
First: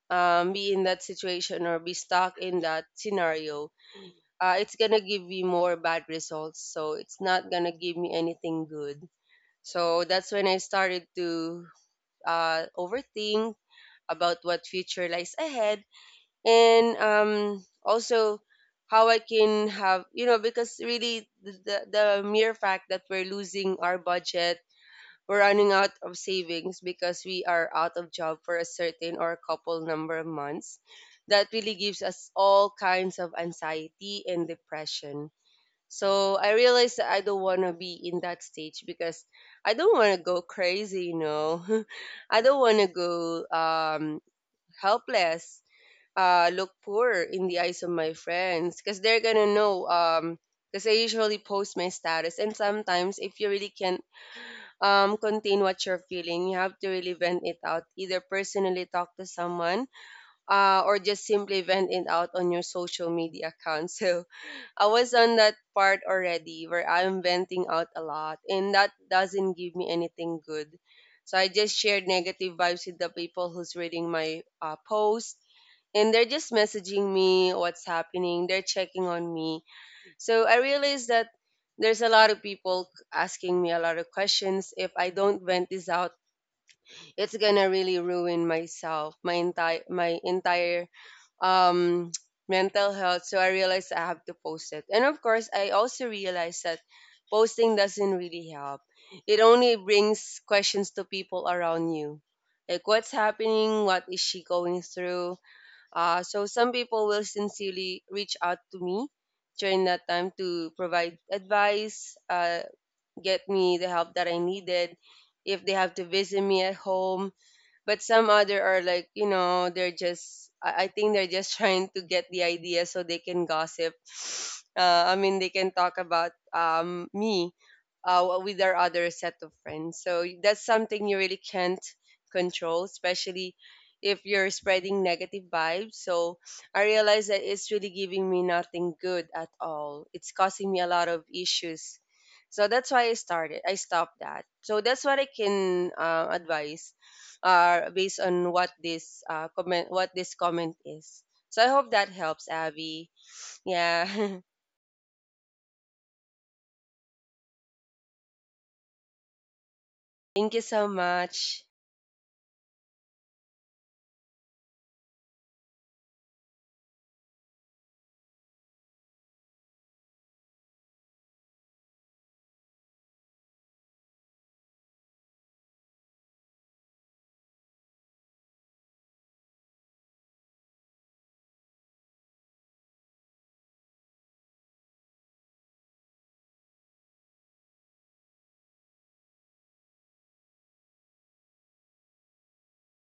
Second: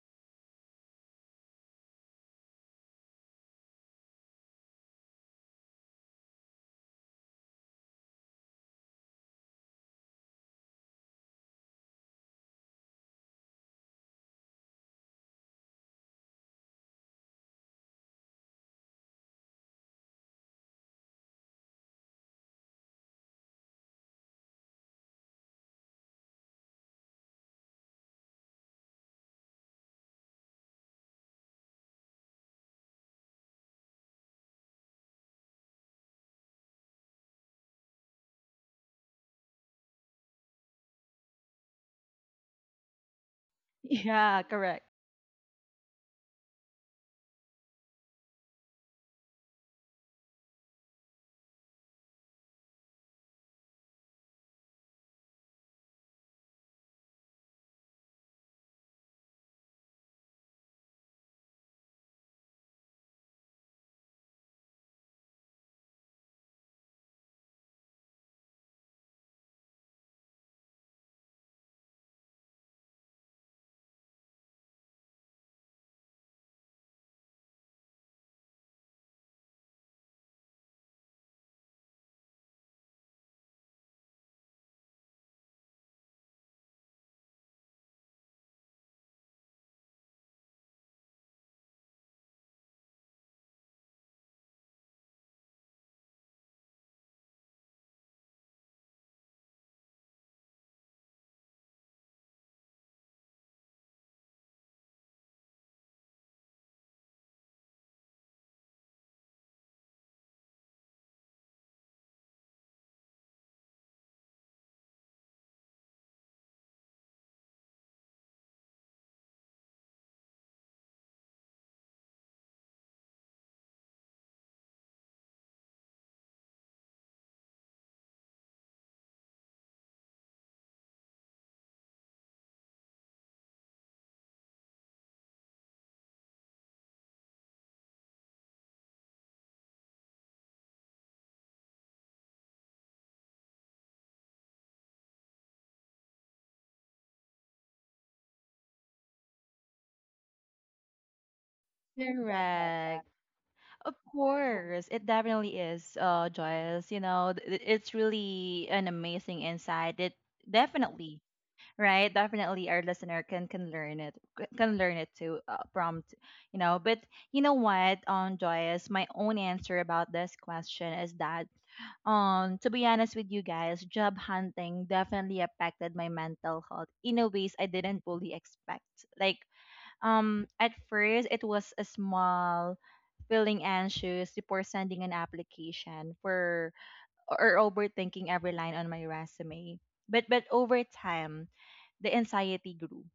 Speaker 2: be in that situation or be stuck in that scenario, it's gonna give me more bad results. So it's not gonna give me anything good. So that's when I started to overthink about what future lies ahead, and also how I can have, you know, because really the mere fact that we're losing our budget, we're running out of savings because we are out of job for a certain or a couple number of months. That really gives us all kinds of anxiety and depression. So I realized that I don't want to be in that stage because I don't want to go crazy, you know. I don't want to go
Speaker 1: Yeah, correct.
Speaker 2: helpless, look poor in the eyes of my friends because they're going to know, because I usually post my status. And sometimes, if you really can contain what you're feeling, you have to really vent it out, either personally talk to someone, or just simply vent it out on your social media account. So I was on that part already where I'm venting out a lot, and that doesn't give me anything good. So I just shared negative vibes with the people who's reading my post, and they're just messaging me what's happening. They're checking on me. So I realized that there's a lot of people asking me a lot of questions. If I don't vent this out, it's gonna really ruin myself, my entire um mental health. So I realized I have to post it. And of course, I also realized that posting doesn't really help. It only brings questions to people around you. Like, what's happening, what is she going through? So some people will sincerely reach out to me during that time to provide advice, get me the help that I needed, if they have to visit me at home. But some other are like, you know, they're just, I think they're just trying to get the idea so they can gossip I mean they can talk about me with our other set of friends. So that's something you really can't control, especially if you're spreading negative vibes. So I realize that it's really giving me nothing good at all. It's causing me a lot of issues. So that's why I stopped that. So that's what I can advise, are based on what this comment what this comment is. So I hope that helps,
Speaker 1: Correct.
Speaker 2: Abby.
Speaker 1: Of
Speaker 2: Yeah.
Speaker 1: course, it definitely is, Joyce. You know, it's really an amazing insight. It
Speaker 2: Thank you so
Speaker 1: definitely,
Speaker 2: much.
Speaker 1: right, definitely our listener can can learn it too, from you know. But you know what, joyous, my own answer about this question is that, to be honest with you guys, job hunting definitely affected my mental health in a ways I didn't fully expect. Like, at first it was a small feeling, anxious before sending an application for or overthinking every line on my resume. But over time, the anxiety grew,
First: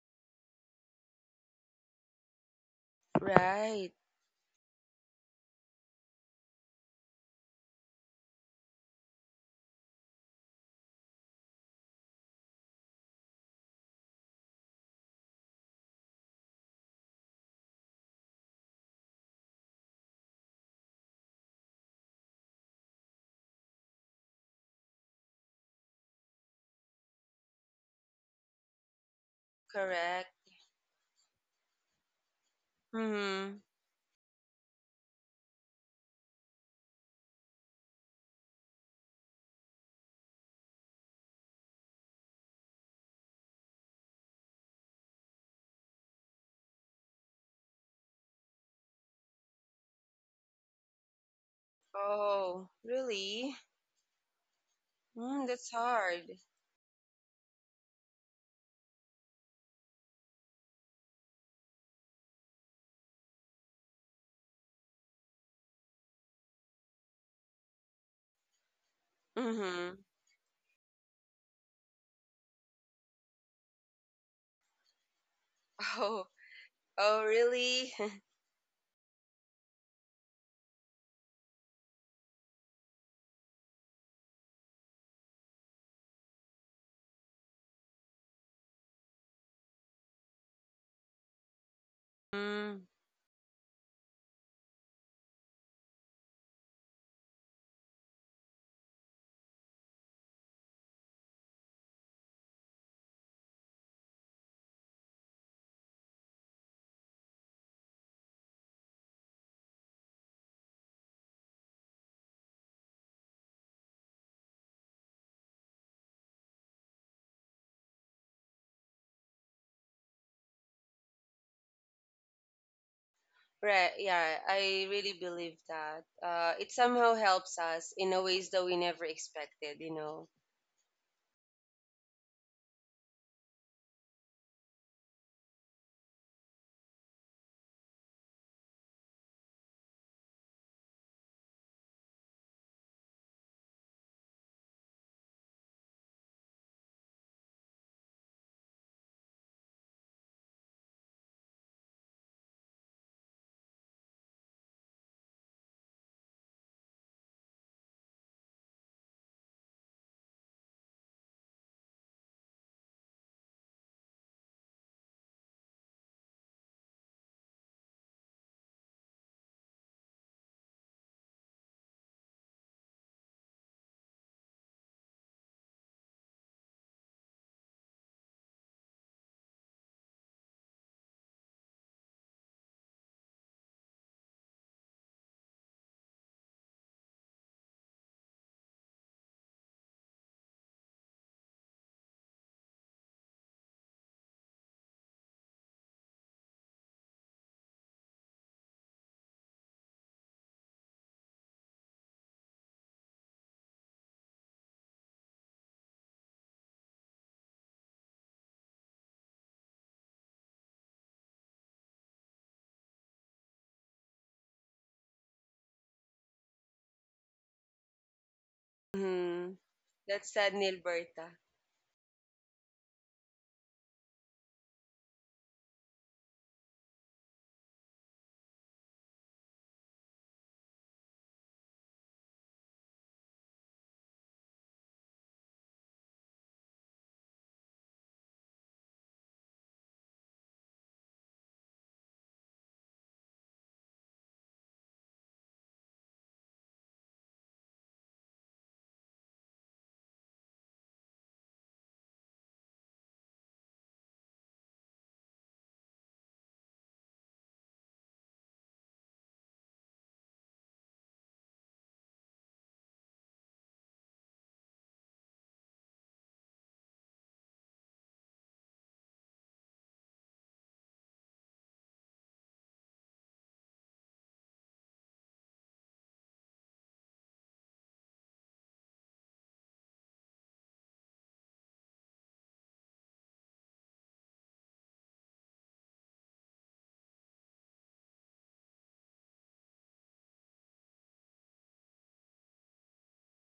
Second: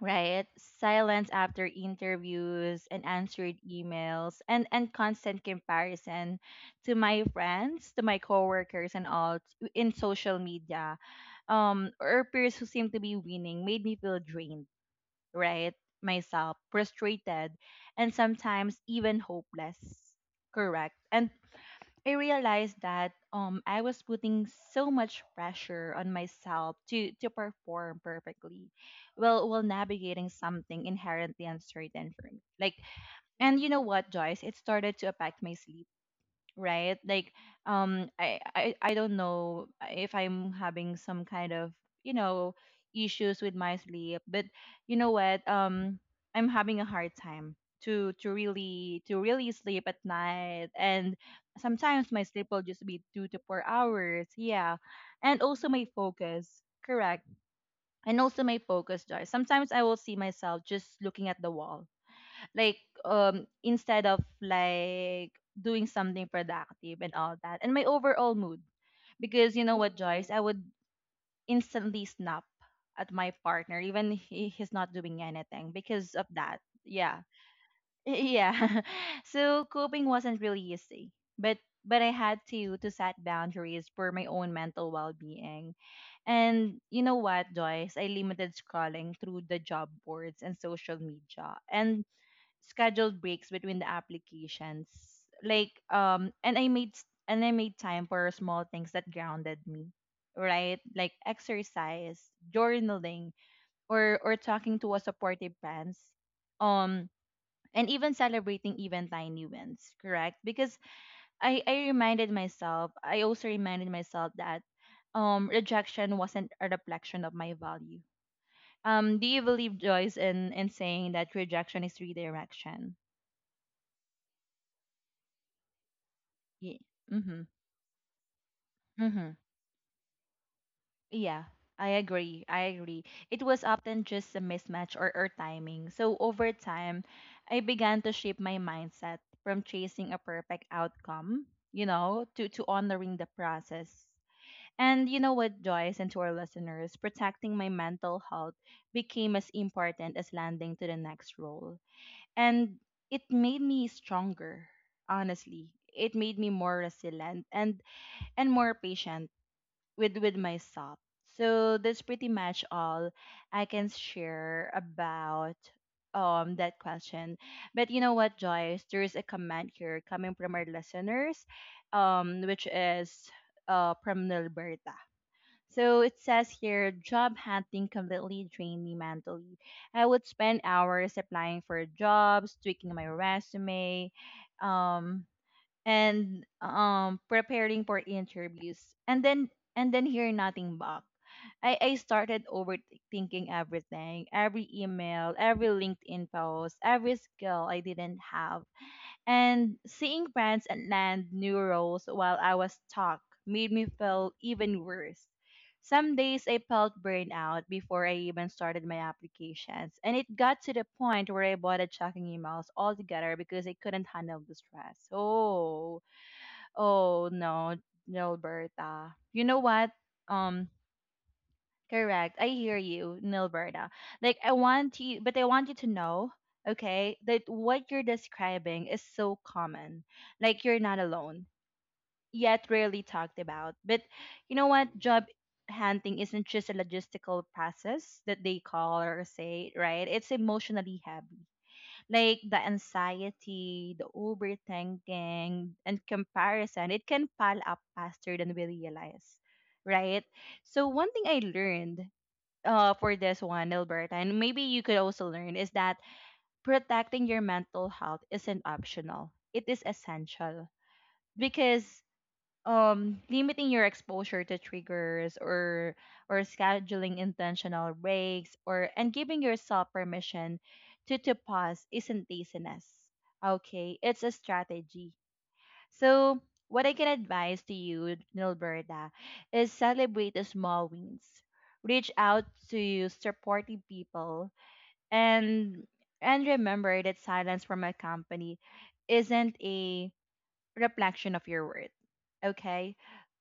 Speaker 1: right? Silence after interviews and answered
Speaker 2: Right.
Speaker 1: emails and constant comparison to my friends, to my coworkers, and in social media, or peers who seem to be winning made me feel drained, right? Myself, frustrated, and sometimes even hopeless. Correct. And I realized that I was putting so much pressure on myself to perform perfectly while navigating
Speaker 2: Correct.
Speaker 1: something inherently uncertain for me. Like,
Speaker 2: Hmm.
Speaker 1: and you know what, Joyce, it started to affect my sleep, right? Like, I don't know if I'm having some kind of, you know, issues with my sleep, but you know what? I'm having a hard time to really sleep at night, and sometimes my sleep will
Speaker 2: Oh,
Speaker 1: just be two to
Speaker 2: really?
Speaker 1: four hours. Yeah, and
Speaker 2: Mm,
Speaker 1: also
Speaker 2: that's
Speaker 1: my
Speaker 2: hard.
Speaker 1: focus. Correct. And also my focus, Joy. Sometimes I will see myself just looking at the wall, like instead of like doing something productive and all that, and my overall mood, because you know
Speaker 2: Hmm.
Speaker 1: what, Joyce, I would instantly snap at my partner even, he's not doing anything because
Speaker 2: Oh.
Speaker 1: of that. Yeah.
Speaker 2: Oh, really?
Speaker 1: Yeah. So coping wasn't really easy, but but I had to set boundaries for my own mental well-being. And you know what, Joyce, I limited scrolling through the job boards and social media and
Speaker 2: Mm,
Speaker 1: scheduled breaks between the applications. Like, and I made time for small things that grounded me, right? Like exercise, journaling, or talking to a supportive friends. Um and even celebrating even tiny wins, correct? Because I reminded myself, I also reminded myself that rejection wasn't a reflection of my value. Do you believe, Joyce, in saying that rejection is redirection?
Speaker 2: right. Yeah. I really believe that. It
Speaker 1: Yeah.
Speaker 2: somehow helps us in a ways that we never
Speaker 1: Mm-hmm.
Speaker 2: expected, you know.
Speaker 1: Yeah, I agree. I agree. It was often just a mismatch or timing. So over time, I began to shape my mindset from chasing a perfect outcome, you know, to honoring the process. And you know what, Joyce, and to our listeners, protecting my mental health became as important as landing to the next role. And it made me stronger, honestly. It made me more resilient and more patient with myself. So that's pretty much all I can share about that question. But you know what, Joyce? There is a comment here coming from our listeners, which is from Nilberta. So it says here, job hunting completely drained me mentally. I would spend hours applying for jobs, tweaking my resume, um, and preparing for interviews and then and then hear nothing back. I started overthinking everything, every email, every LinkedIn post, every skill I didn't have. And seeing friends and land new roles while I was stuck made me feel even worse. Some days I felt burnout before I even started my applications, and it got to the point where I avoided checking emails altogether because I couldn't handle the stress. Oh Oh no, Nilberta. You
Speaker 2: Hmm.
Speaker 1: know what?
Speaker 2: That's sad,
Speaker 1: Um,
Speaker 2: Nilberta.
Speaker 1: Correct. I hear you, Nilberta. Like I want you, but I want you to know, okay, that what you're describing is so common. Like you're not alone, yet rarely talked about. But you know what? Job hunting isn't just a logistical process that they call or say, right? It's emotionally, like the anxiety, the overthinking, and comparison, it can pile up faster than we realize, right? So one thing I learned, for this one, Alberta, and maybe you could also learn, is that protecting your mental health isn't optional. It is essential because limiting your exposure to triggers, or scheduling intentional breaks, or and giving yourself permission to pause isn't laziness. Okay, it's a strategy. So what I can advise to you, Nilberta, is celebrate the small wins, reach out to supportive people, and remember that silence from a company isn't a reflection of your worth. Okay?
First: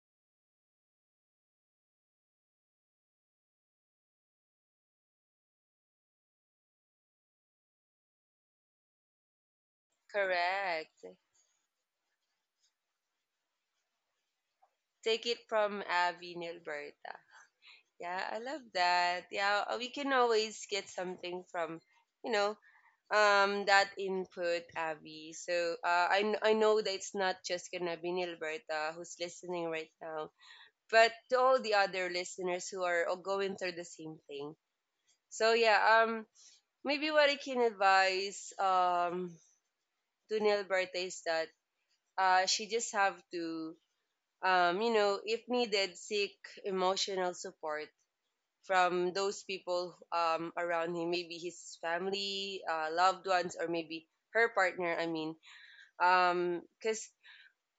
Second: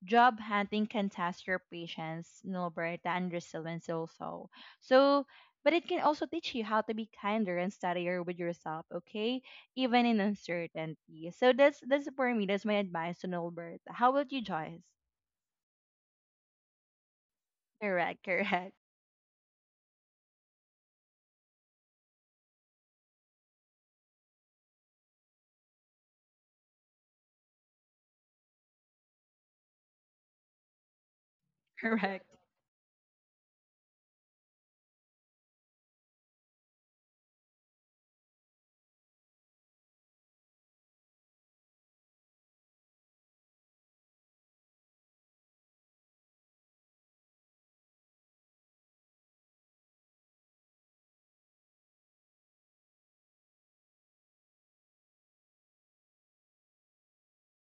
Speaker 1: Job hunting can test your patience, nobility, and resilience also. So, but it can also teach you how to be kinder and steadier with yourself, okay? Even in
Speaker 2: Correct.
Speaker 1: uncertainty. So that's for me. That's my advice to Norbert. How about you, Joyce?
Speaker 2: Take it from Abby Nilberta.
Speaker 1: Correct,
Speaker 2: Yeah, I love
Speaker 1: correct,
Speaker 2: that. Yeah, we can always get something from, you know, that input, Abby. So I know that it's not just gonna be Nilberta who's listening right now, but to all the other
Speaker 1: correct.
Speaker 2: listeners who are all going through the same thing. So yeah, maybe what I can advise to Nilberta is that she just have to if needed, seek emotional support from those people around him, maybe his family, loved ones, or maybe her partner. I mean, because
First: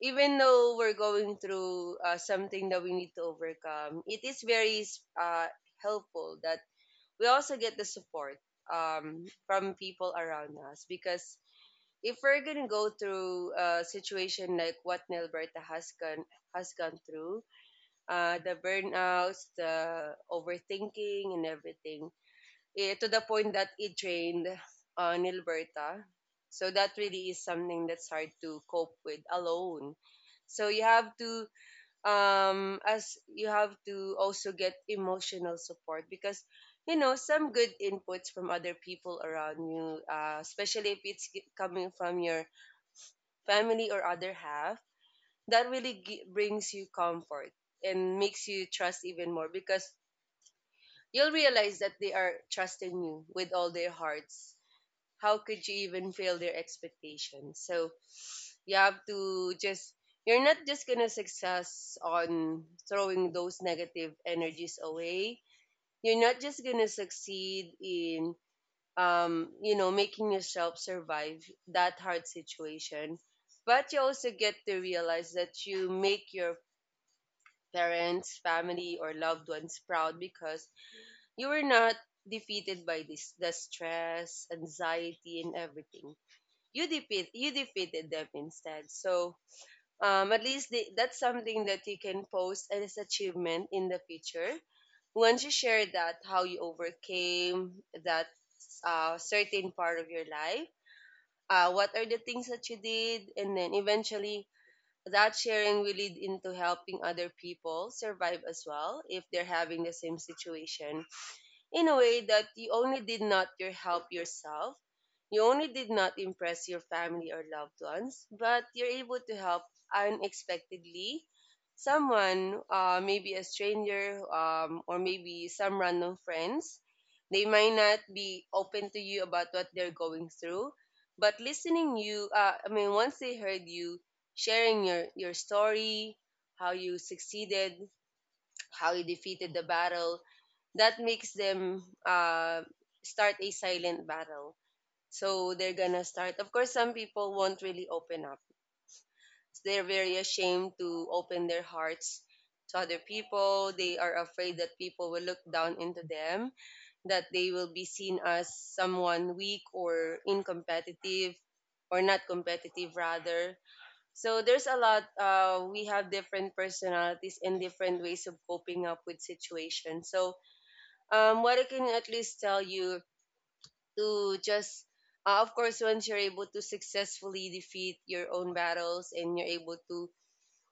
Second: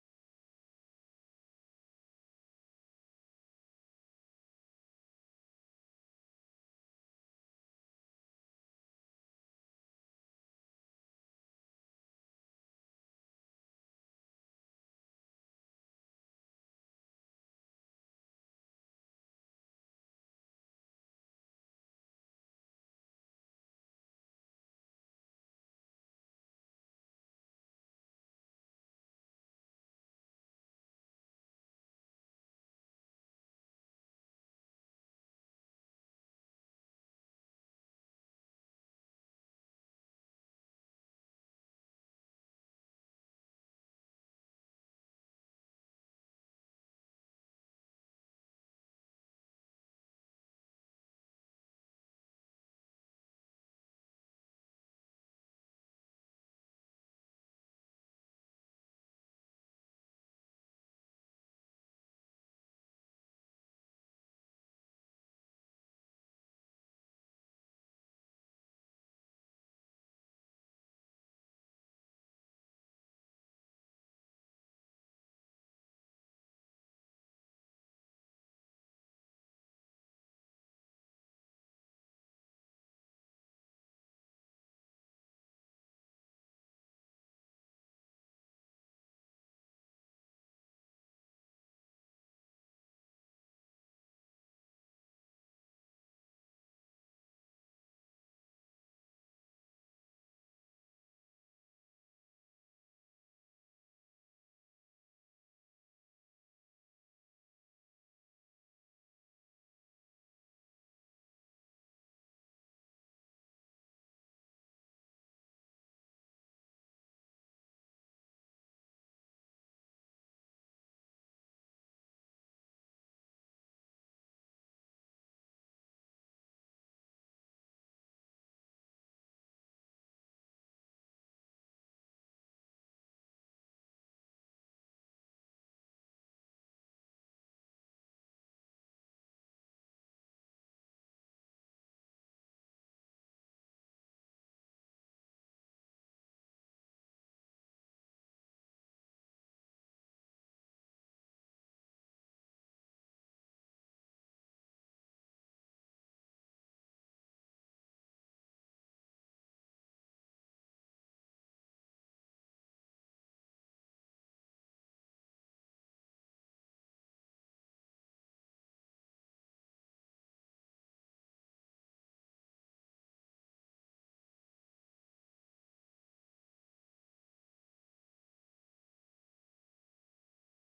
Speaker 2: even though we're going through something that we need to overcome, it is very uh, helpful that we also get the support from people around us, because if we're gonna go through a situation like what Nelberta has gone through, the burnouts, the overthinking, and everything, to the point that it drained Nilberta. So that really is something that's hard to cope with alone. So you have to as you have to also get emotional support, because you know some good inputs from other people around you, especially if it's coming from your family or other half, that really brings you comfort and makes you trust even more, because you'll realize that they are trusting you with all their hearts. How could you even fail their expectations? So you have to just you're not just gonna success on throwing those negative energies away. You're not just gonna succeed in making yourself survive that hard situation. But you also get to realize that you make your parents, family, or loved ones proud, because you were not defeated by this the stress, anxiety, and everything. You defeated them instead. So at least that's something that you can post as achievement in the future. Once you share that how you overcame that certain part of your life, what are the things that you did, and then eventually that sharing will lead into helping other people survive as well if they're having the same situation, in a way that you only did not your help yourself, you only did not impress your family or loved ones, but you're able to help unexpectedly someone, maybe a stranger, or maybe some random friends. They might not be open to you about what they're going through, but I mean, once they heard you sharing your story, how you succeeded, how you defeated the battle, that makes them start a silent battle. So they're gonna start. Of course, some people won't really open up. They're very ashamed to open their hearts to other people. They are afraid that people will look down into them, that they will be seen as someone weak or incompetitive, or not competitive rather. So there's a lot. We have different personalities and different ways of coping up with situations. So what I can at least tell you to just, of course, once you're able to successfully defeat your own battles and you're able to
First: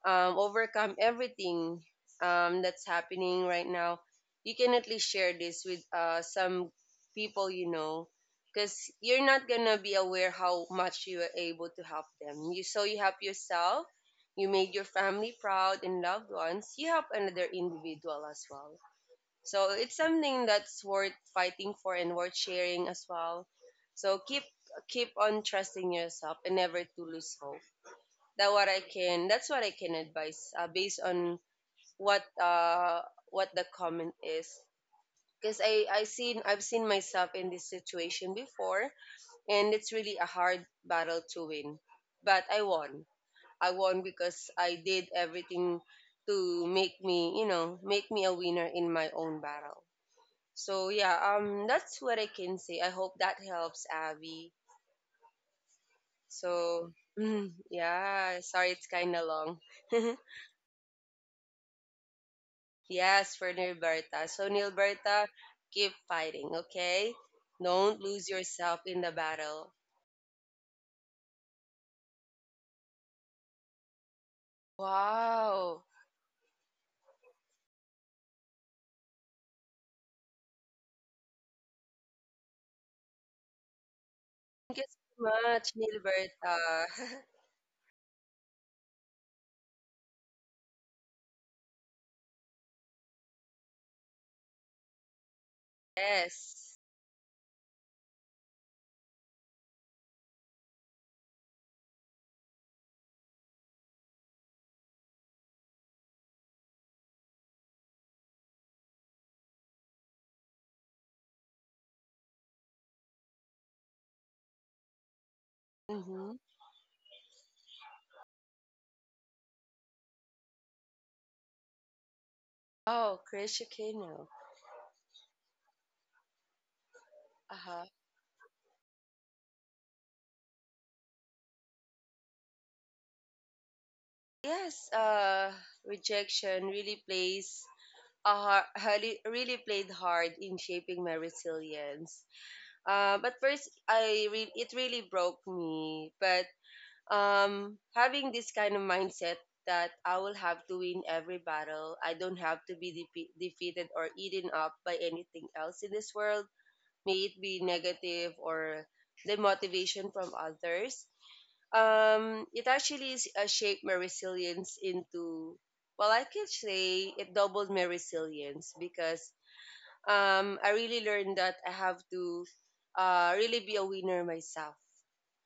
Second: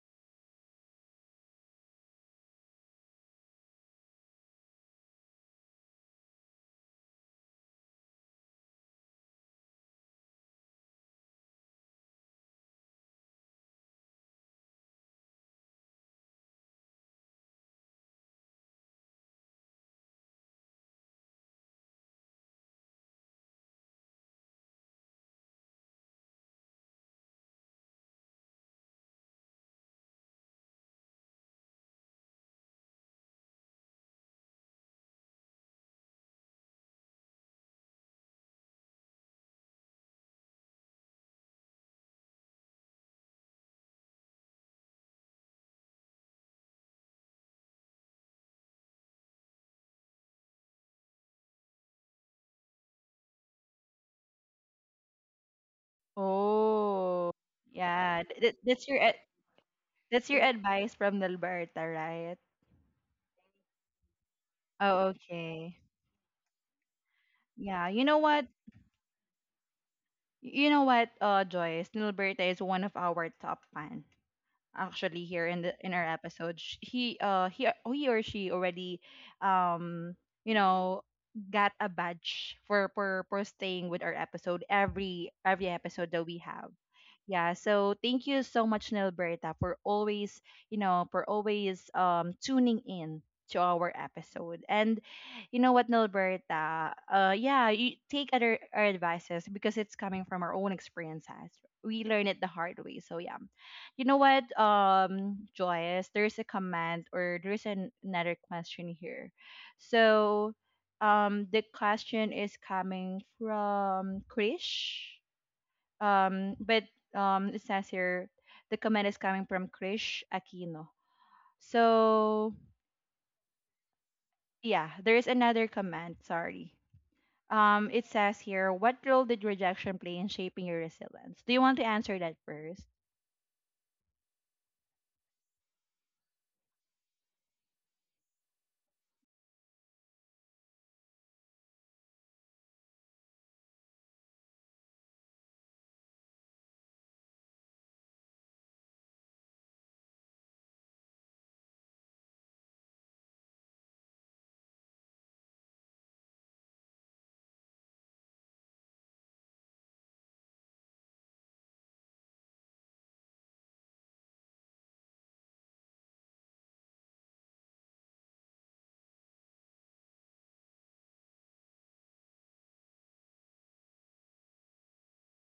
Speaker 2: overcome everything that's happening right now, you can at least share this with some people you know, because you're not gonna be aware how much you were able to help them. You help yourself, you made your family proud and loved ones. You help another individual as well, so it's something that's worth fighting for and worth sharing as well. So keep on trusting yourself and never to lose hope. That's what I can advise based on what uh what the comment is. Because I've seen myself in this situation before, and it's really a hard battle to win. But I won. I won because I did everything to make me, you know, make me a winner in my own battle. So yeah, that's what I can say. I hope that helps, Abby. So
Speaker 1: Oh, yeah.
Speaker 2: yeah, sorry it's kind of long.
Speaker 1: That's your advice from Nilberta, right?
Speaker 2: Yes, for Nilberta. So
Speaker 1: Oh,
Speaker 2: Nilberta,
Speaker 1: okay.
Speaker 2: keep fighting, okay?
Speaker 1: Yeah,
Speaker 2: Don't
Speaker 1: you know
Speaker 2: lose
Speaker 1: what?
Speaker 2: yourself in the battle.
Speaker 1: You know what, Joyce? Nilberta is one of our top fan actually here in the
Speaker 2: Wow,
Speaker 1: in our episode. He or she already um you know got a badge for for staying with our episode,
Speaker 2: thank you so
Speaker 1: every
Speaker 2: much,
Speaker 1: episode that we have.
Speaker 2: Nilberta.
Speaker 1: Yeah, so thank you so much, Nilberta, for always, you know, for always tuning in to our episode. And you know what,
Speaker 2: Yes.
Speaker 1: Nilberta, yeah, you take other our advices because it's coming from our own experiences. We learn it the hard way. So yeah, you know what, Joyce, there's a comment or there's an, another question here. So, the question is coming from Krish.
Speaker 2: Mm-hmm.
Speaker 1: But It says here the comment is coming from Krish Aquino. So,
Speaker 2: Oh, Chris Chicano.
Speaker 1: yeah, there's another comment. Sorry.
Speaker 2: Uh huh.
Speaker 1: It says here, what role did rejection play in shaping your resilience? Do you want to answer that first?
Speaker 2: Yes. Rejection uh, really, really played hard in shaping my resilience. But first, it really broke me. But having this kind of mindset that I will have to win every battle, I don't have to be defeated or eaten up by anything else in this world, may it be negative or the motivation from others. It actually shaped my resilience into, well, I can say it doubled my resilience, because I really learned that I have to really be a winner myself.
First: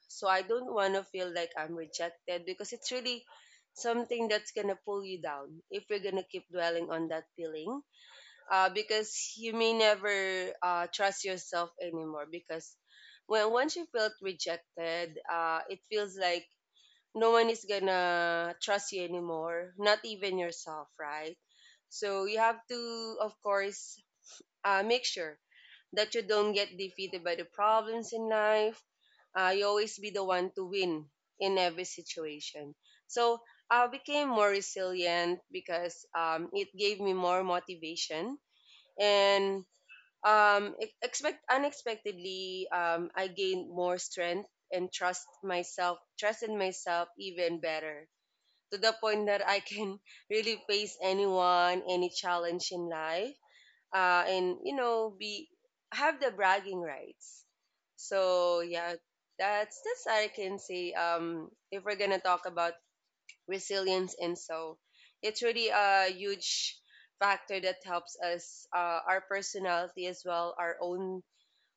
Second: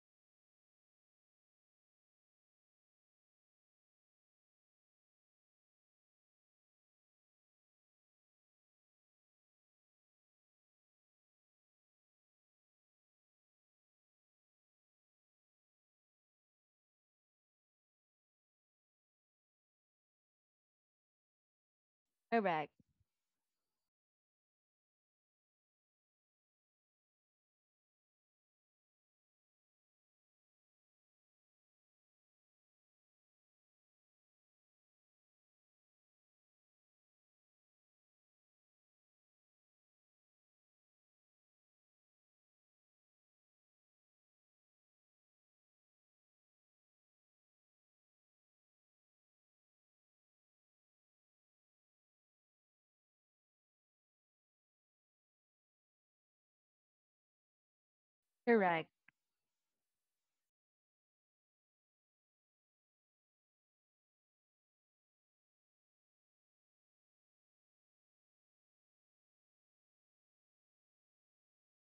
Speaker 2: So I don't want to feel like I'm rejected, because it's really something that's going to pull you down if you're going to keep dwelling on that feeling, because you may never trust yourself anymore, because when once you felt rejected, it feels like no one is going to trust you anymore, not even yourself, right? So you have
Speaker 1: Correct.
Speaker 2: to, of course, make sure that you don't get defeated by the problems in life. You always be the one to win in every situation. So I became more resilient because it gave me more motivation and expect unexpectedly I gained more strength and trust in myself even better, to the point that I can really face anyone, any challenge in life, and you know be have the bragging rights. So
Speaker 1: Correct.
Speaker 2: yeah, that's I can say. If we're gonna talk about resilience, and so it's really a huge factor that helps us, our personality as well, our own,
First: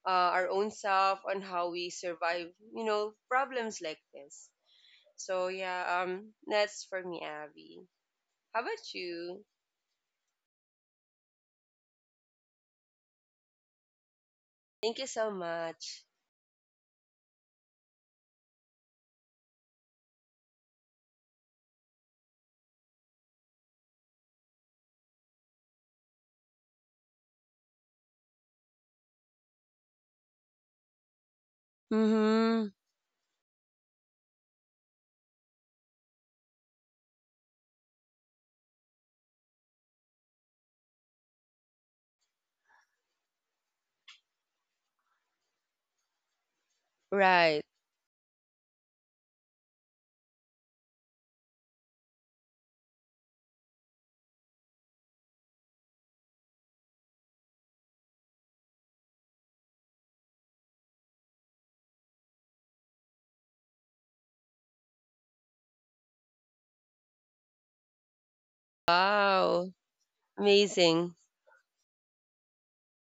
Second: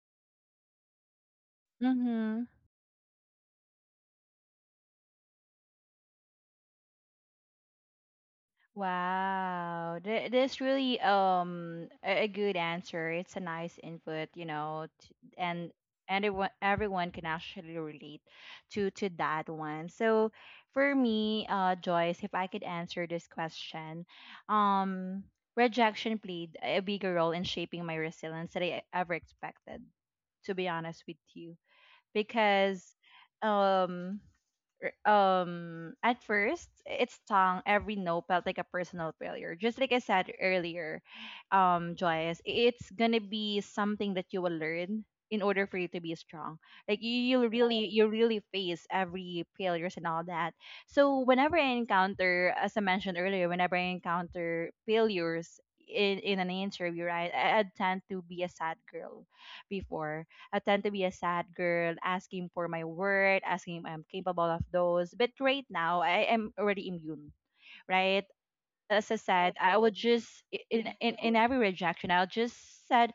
Speaker 2: our own self on how we
Speaker 1: Mm-hmm.
Speaker 2: survive, you know, problems like this. So yeah, that's for me, Abby. How about you?
Speaker 1: Wow, this really a good answer. It's a nice input, you know,
Speaker 2: Thank you so
Speaker 1: and
Speaker 2: much.
Speaker 1: everyone can actually relate to that one. So for me, Joyce, if I could answer this question, um, rejection played a bigger role in shaping my resilience than I ever expected. To be honest with you,
Speaker 2: Mm-hmm.
Speaker 1: because um at first its tongue every no felt like a personal failure, just like I said earlier. Joyce, it's gonna be something that you will learn in order for you to be strong. Like
Speaker 2: Right.
Speaker 1: you really face every failures and all that. So whenever I encounter, as I mentioned earlier, whenever I encounter failures in an interview, right, I tend to be a sad girl before. I tend to be a sad girl, asking for my word, asking if I'm capable of those. But right now, I am already immune, right? As I said,
Speaker 2: Wow,
Speaker 1: I would just
Speaker 2: amazing.
Speaker 1: in every rejection, I'll just said,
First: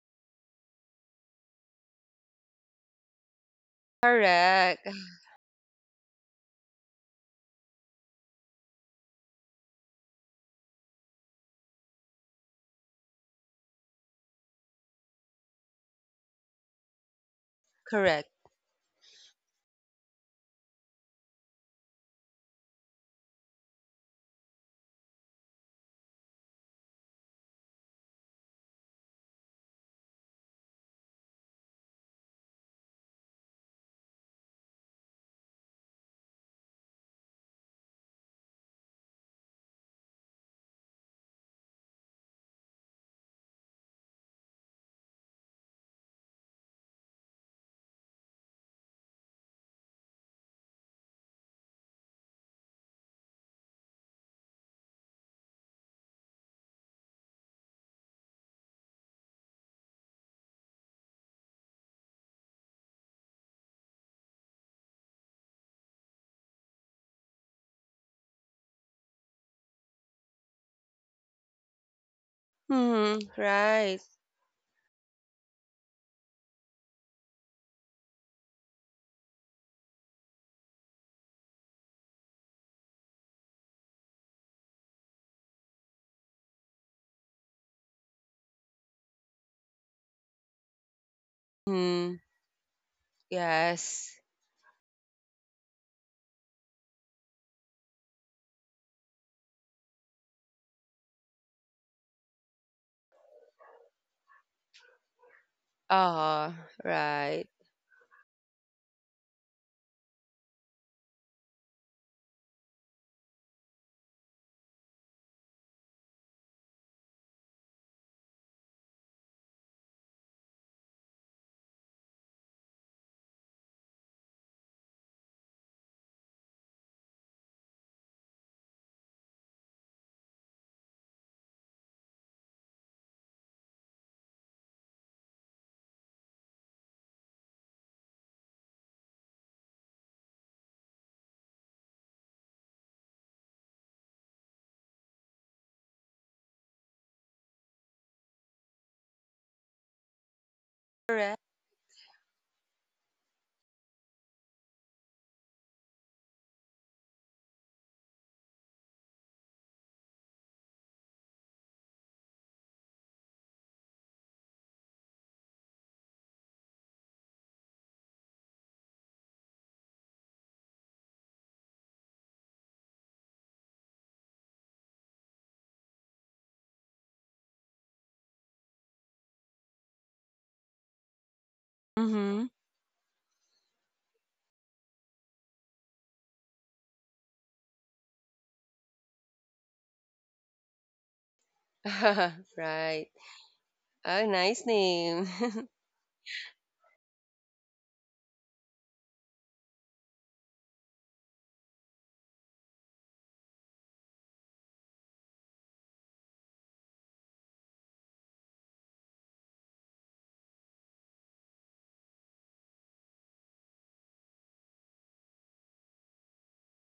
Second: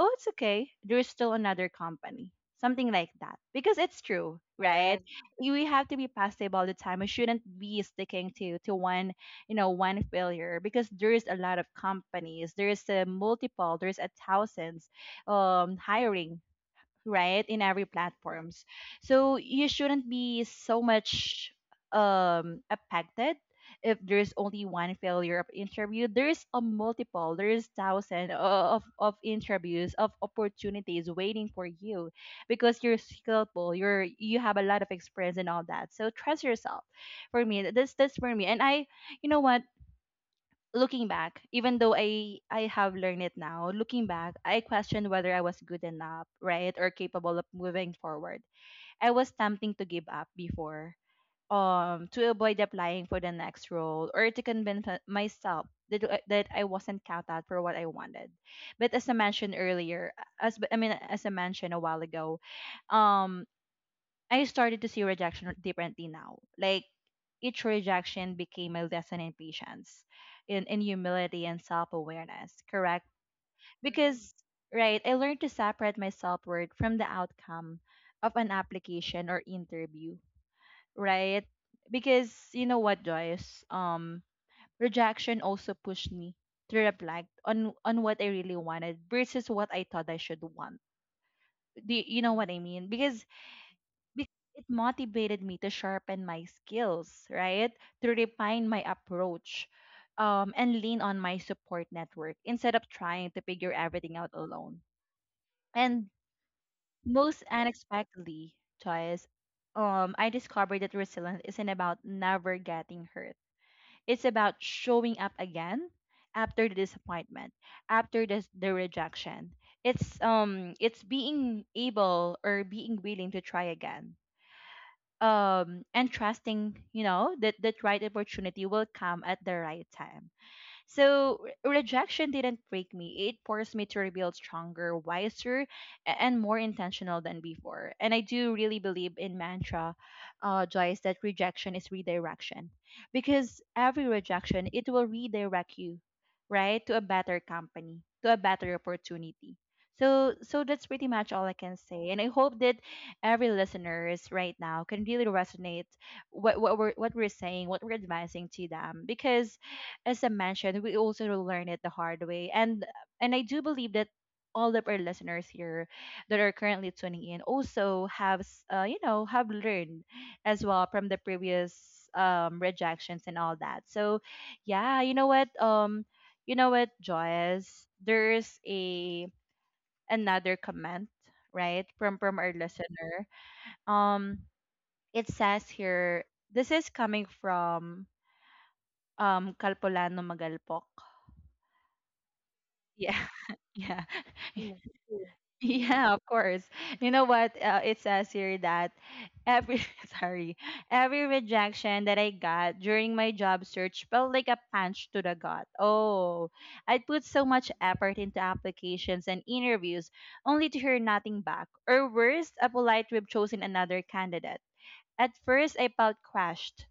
Speaker 1: "Oh, it's okay. There's still another company." Something like that, because it's true,
Speaker 2: Correct.
Speaker 1: right? We have to be positive all the time. We shouldn't be sticking to one, you know, one failure, because there is a lot of companies. There is a multiple. There is a thousands hiring right in every
Speaker 2: Correct.
Speaker 1: platforms. So you shouldn't be so much affected if there's only one failure of interview. There's a multiple, there's thousand of interviews, of opportunities waiting for you, because you're skillful, you're you have a lot of experience and all that. So trust yourself. For me, that's for me. And I you know what, looking back, even though I have learned it now, looking back, I questioned whether I was good enough, right, or capable of moving forward. I was tempting to give up before, to avoid applying for the next role or to convince myself that that I wasn't counted for what I wanted. But as I mentioned earlier, as I mentioned a while ago, um I started to see rejection differently now. Like each rejection became a lesson in patience, in humility and self awareness, correct?
Speaker 2: Hmm.
Speaker 1: Mm-hmm.
Speaker 2: Right.
Speaker 1: Because, right, I learned to separate my self worth from the outcome of an application or interview, right? Because you know what, Joyce? Rejection also pushed me to reflect on what I really wanted versus what I thought I should want. Do you,
Speaker 2: Hmm.
Speaker 1: you know what I mean? Because
Speaker 2: Yes.
Speaker 1: it motivated me to sharpen my skills, right? To refine my approach, and lean on my support network instead of trying to figure everything out alone. And
Speaker 2: Ah,
Speaker 1: most
Speaker 2: right.
Speaker 1: unexpectedly, Joyce, I discovered that resilience isn't about never getting hurt. It's about showing up again after the disappointment, after the rejection. It's being able or being willing to try again and trusting, you know, that that right opportunity will come at the right time. So rejection didn't break me. It forced me to rebuild stronger, wiser, and more intentional than before. And I do really believe in mantra, Joyce, that rejection is redirection. Because every rejection, it will redirect you, right, to a better company, to a better opportunity. So that's pretty much
Speaker 2: Correct.
Speaker 1: all I can say. And I hope that every listeners right now can really resonate what we're saying, what we're advising to them. Because as I mentioned, we also learn it the hard way. And I do believe that all of our listeners here that are currently tuning in also have you know, have learned as well from the previous rejections and all that. So yeah, you know what, you know what, Joyce, there's a another comment right from
Speaker 2: Hmm.
Speaker 1: our listener. Um, it says here, this is coming from Calpolano Magalpok.
Speaker 2: Right.
Speaker 1: Yeah. Yeah.
Speaker 2: A nice
Speaker 1: Yeah. True.
Speaker 2: name.
Speaker 1: Yeah, of course. You know what? It says here that every sorry, every rejection that I got during my job search felt like a punch to the gut. Oh, I'd put so much effort into applications and interviews only to hear nothing back, or worse, a polite rib chosen another candidate. At first, I felt crushed,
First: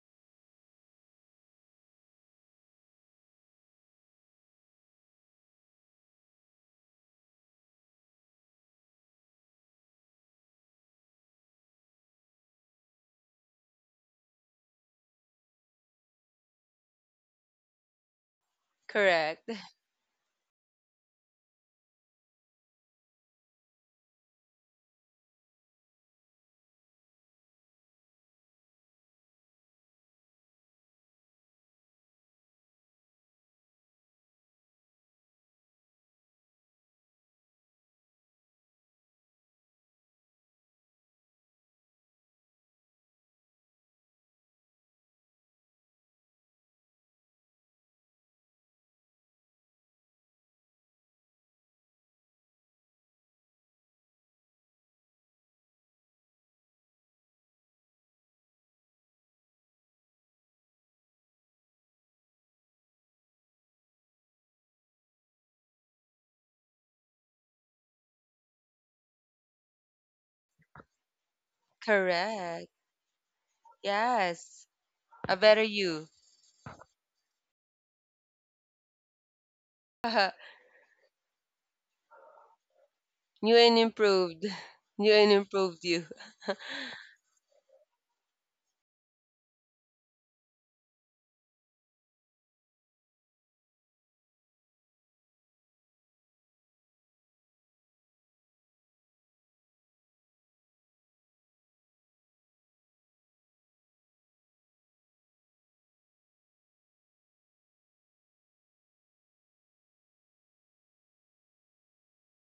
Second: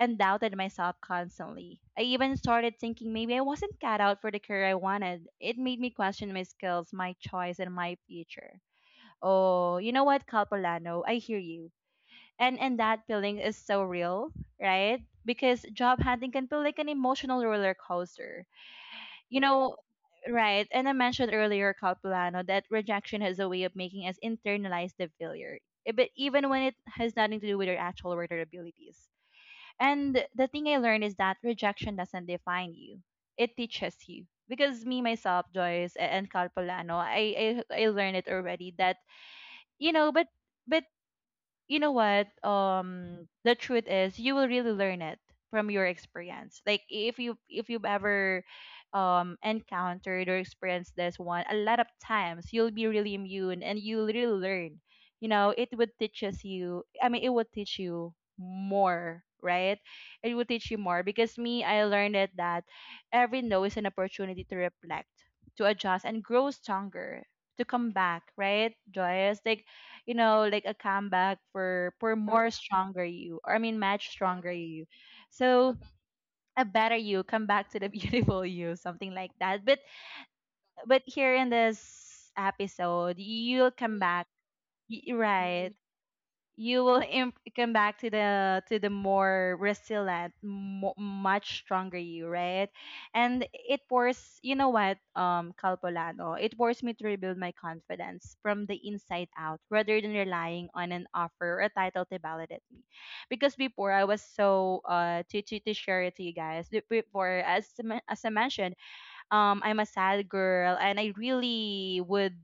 Speaker 1: and doubted myself constantly. I even started thinking maybe I wasn't cut out for the career I wanted. It made me question my skills, my choice, and my future. Oh, you know what, Calpolano? I hear you. And that feeling is so real, right? Because job hunting can feel like an emotional roller coaster. You
Speaker 2: Correct.
Speaker 1: know, right? And I mentioned earlier, Calpolano, that rejection has a way of making us internalize the failure. But even when it has nothing to do with our actual work or abilities. And the thing I learned is that rejection doesn't define you; it teaches you. Because me myself, Joyce, and Carl Polano, I learned it already that you know, but you know what, the truth is you will really learn it from your experience. Like if you if you've ever encountered or experienced this one a lot of times, you'll be really immune and you'll really learn. You know, it would teaches you, I mean it would teach you more, right? It would teach you more, because me, I learned it that every no is an opportunity to reflect, to adjust and grow stronger, to come back, right, Joyous? Like, you know, like a comeback for more
Speaker 2: Correct.
Speaker 1: stronger you, or I mean, much stronger
Speaker 2: Yes.
Speaker 1: you.
Speaker 2: A better
Speaker 1: So
Speaker 2: you.
Speaker 1: a better you, come back to the beautiful you, something like that. But here in this episode,
Speaker 2: New
Speaker 1: you'll
Speaker 2: and
Speaker 1: come back,
Speaker 2: improved. New and
Speaker 1: right?
Speaker 2: improved you.
Speaker 1: You will come back to the more resilient much stronger you, right? And it pours, you know what, Calpolano, it forced me to rebuild my confidence from the inside out rather than relying on an offer or a title to validate me. Because before, I was so to share it to you guys, before, as I mentioned, I'm a sad girl, and I really would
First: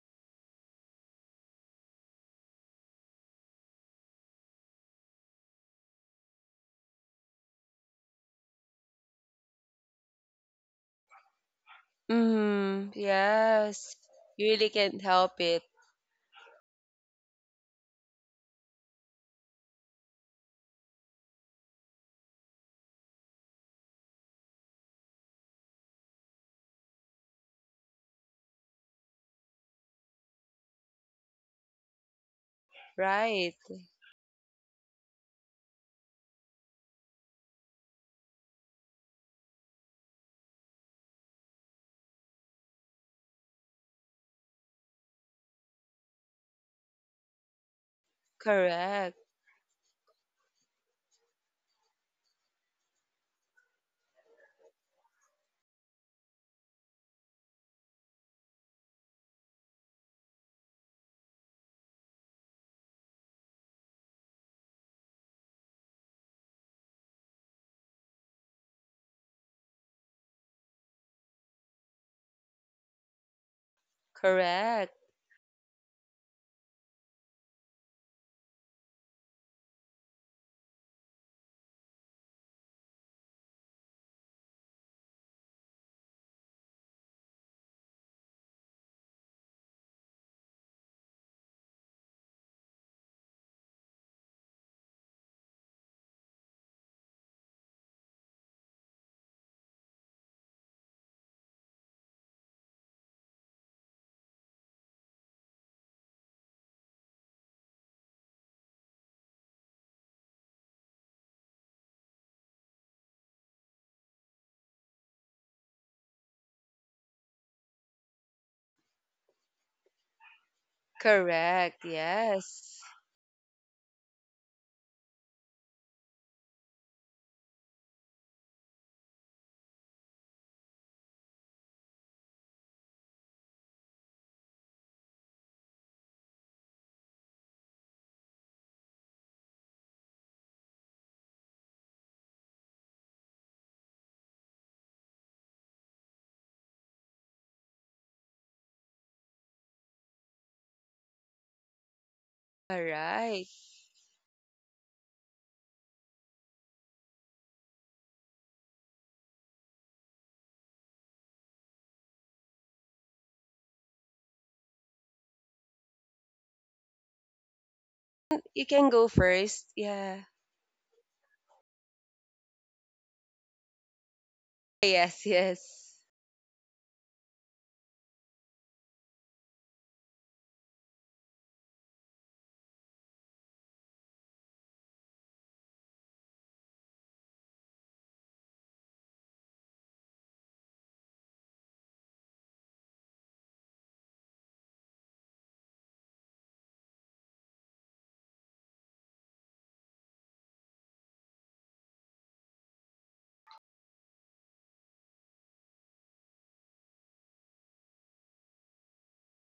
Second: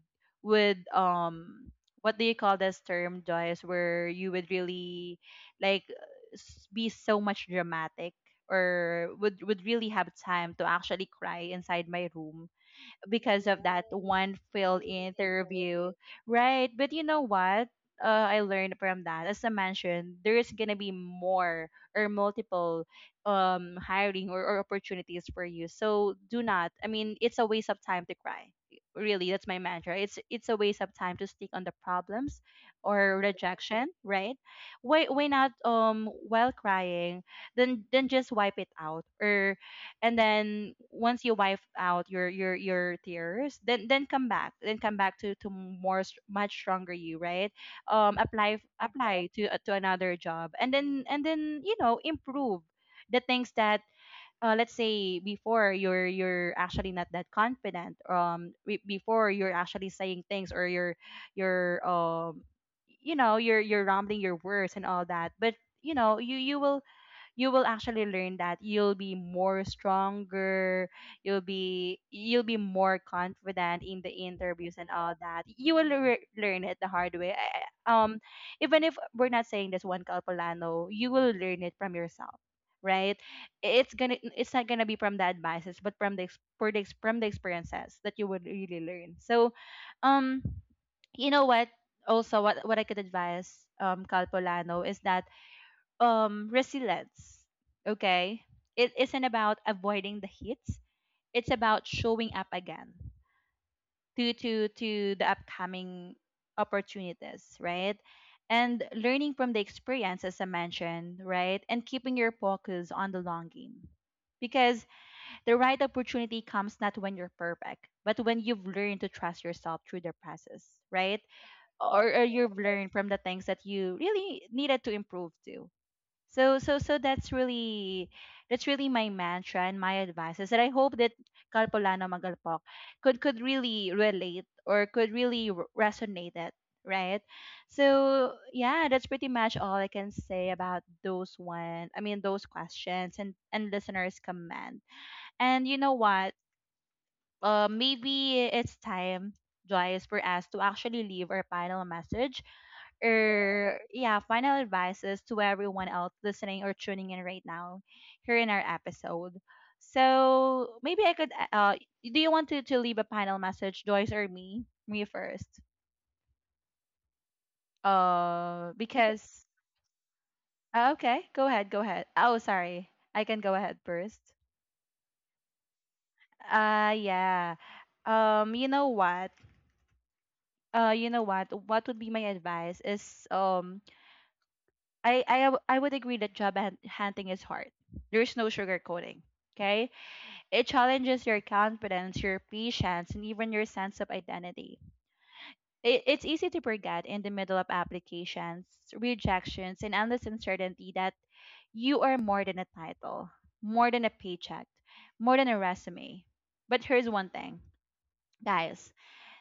Speaker 1: would um what do you call this term, Joyce, where you would really like be so much dramatic, or would really have time to actually cry inside my room
Speaker 2: Hmm.
Speaker 1: because of that
Speaker 2: Yes.
Speaker 1: one
Speaker 2: You really
Speaker 1: failed
Speaker 2: can't help it.
Speaker 1: interview, right? But you know what? I learned from that. As I mentioned, there is gonna be more or multiple hiring or, opportunities for you. So do not. I mean, it's a waste of time to cry. Really, that's my mantra. It's a waste of time to stick on the problems or
Speaker 2: Right.
Speaker 1: rejection, right? Why not, while crying, then just wipe it out, or and then once you wipe out your tears, then come back, then come back to more much stronger you, right? Apply f-
Speaker 2: Correct.
Speaker 1: apply to another job, and then you know, improve the things that, let's say before, you're actually not that confident. Before, you're actually saying things, or you're um you know, you're rambling your words and all that. But you know, you will, you will actually learn that you'll be more stronger, you'll be, you'll be more confident in the interviews and
Speaker 2: Correct.
Speaker 1: all that. You will learn it the hard way. I- um Even if we're not saying this one, Calpolano, you will learn it from yourself, right? It's gonna, it's not gonna be from the advices, but from the from the experiences that you would really learn. So, um you know what, also what I could advise, Calpolano, is that, resilience, okay, it isn't about avoiding the hits. It's about showing up again to the upcoming opportunities, right? And learning from the experience, as I mentioned, right? And keeping your focus on the long game, because the right opportunity comes not when you're perfect, but when you've learned to trust yourself through the process, right?
Speaker 2: Correct.
Speaker 1: Or you've
Speaker 2: Yes.
Speaker 1: learned from the things that you really needed to improve to. So that's really, that's really my mantra and my advice, is that I hope that Kalpolano Magalpok could really relate, or could really resonate it, right? So yeah, that's pretty much all I can say about those one. I mean, those questions and listeners' comment. And you know what? Maybe it's time, Joyce, for us to actually leave our final message,
Speaker 2: All right.
Speaker 1: or yeah, final advices to everyone else listening or tuning in right now here in our episode. So maybe I could, do you want to leave a final message, Joyce, or me? Me first.
Speaker 2: You can go
Speaker 1: Because
Speaker 2: first. Yeah.
Speaker 1: okay, go ahead, go ahead. Oh, sorry. I can go ahead first.
Speaker 2: Yes, yes.
Speaker 1: Yeah. You know what? You know what? What would be my advice is, I would agree that job hunting is hard. There's no sugarcoating. Okay, it challenges your confidence, your patience, and even your sense of identity. It's easy to forget in the middle of applications, rejections, and endless uncertainty that you are more than a title, more than a paycheck, more than a resume. But here's one thing, guys:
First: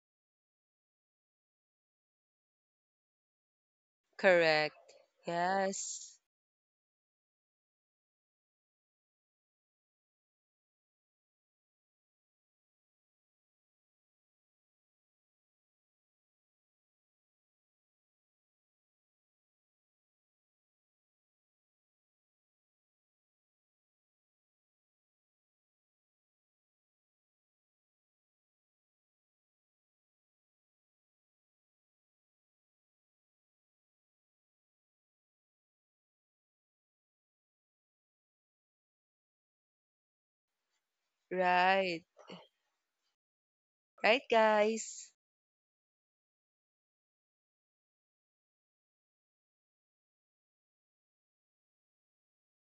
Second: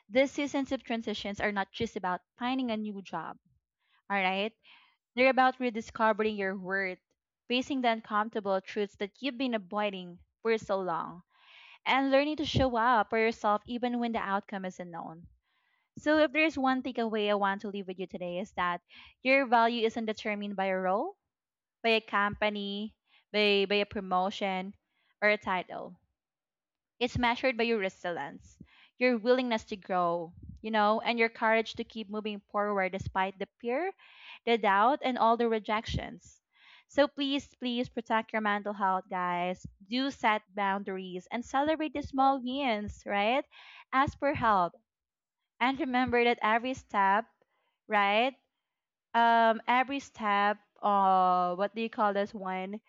Speaker 1: these seasons of transitions are not just about finding a new job. All right,
Speaker 2: Correct.
Speaker 1: they're about
Speaker 2: Yes.
Speaker 1: rediscovering your worth, facing the uncomfortable truths that you've been avoiding for so long, and learning to show up for yourself even when the outcome isn't known. So, if there's one takeaway I want to leave with you today, is that your value isn't determined by a role, by a company, by a promotion, or a title. It's measured by your resilience, your willingness to grow, you know, and your courage to keep moving forward despite the fear, the doubt, and all the rejections. So please, please protect your mental health, guys. Do set boundaries and celebrate the
Speaker 2: Right.
Speaker 1: small wins, right? Ask
Speaker 2: Right,
Speaker 1: for help.
Speaker 2: guys.
Speaker 1: And remember that every step, right? Every step, what do you call this one?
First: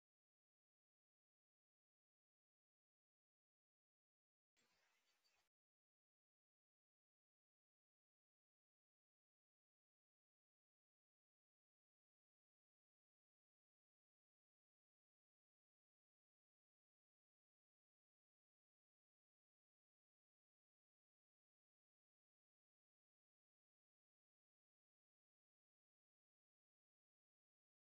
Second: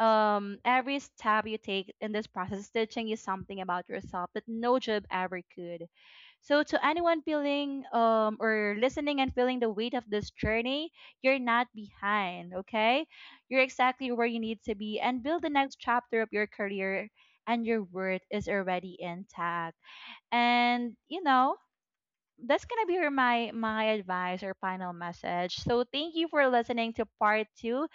Speaker 1: Every step you take in this process is teaching you something about yourself that no job ever could. So to anyone feeling, or listening and feeling the weight of this journey, you're not behind, okay? You're exactly where you need to be and build the next chapter of your career, and your worth is already intact. And you know, that's gonna be my advice or final message. So thank you for listening to part 2.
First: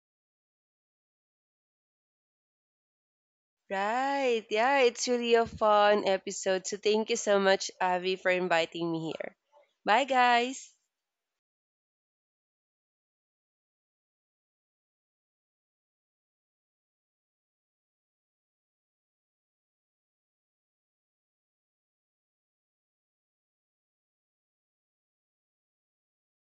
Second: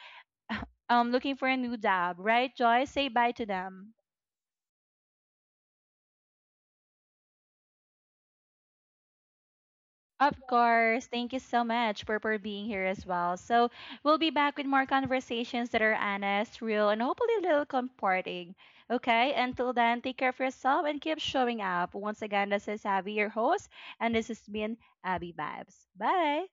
Speaker 1: Looking for a new job, right, Joyce? Say bye to them.
Speaker 2: Right. Yeah, it's really a fun episode. So thank you so much, Avi, for inviting me here. Bye,
Speaker 1: Of
Speaker 2: guys.
Speaker 1: course. Thank you so much for being here as well. So we'll be back with more conversations that are honest, real, and hopefully a little comforting. Okay, until then, take care of yourself and keep showing up. Once again, this is Abby, your host, and this has been Abby Vibes. Bye.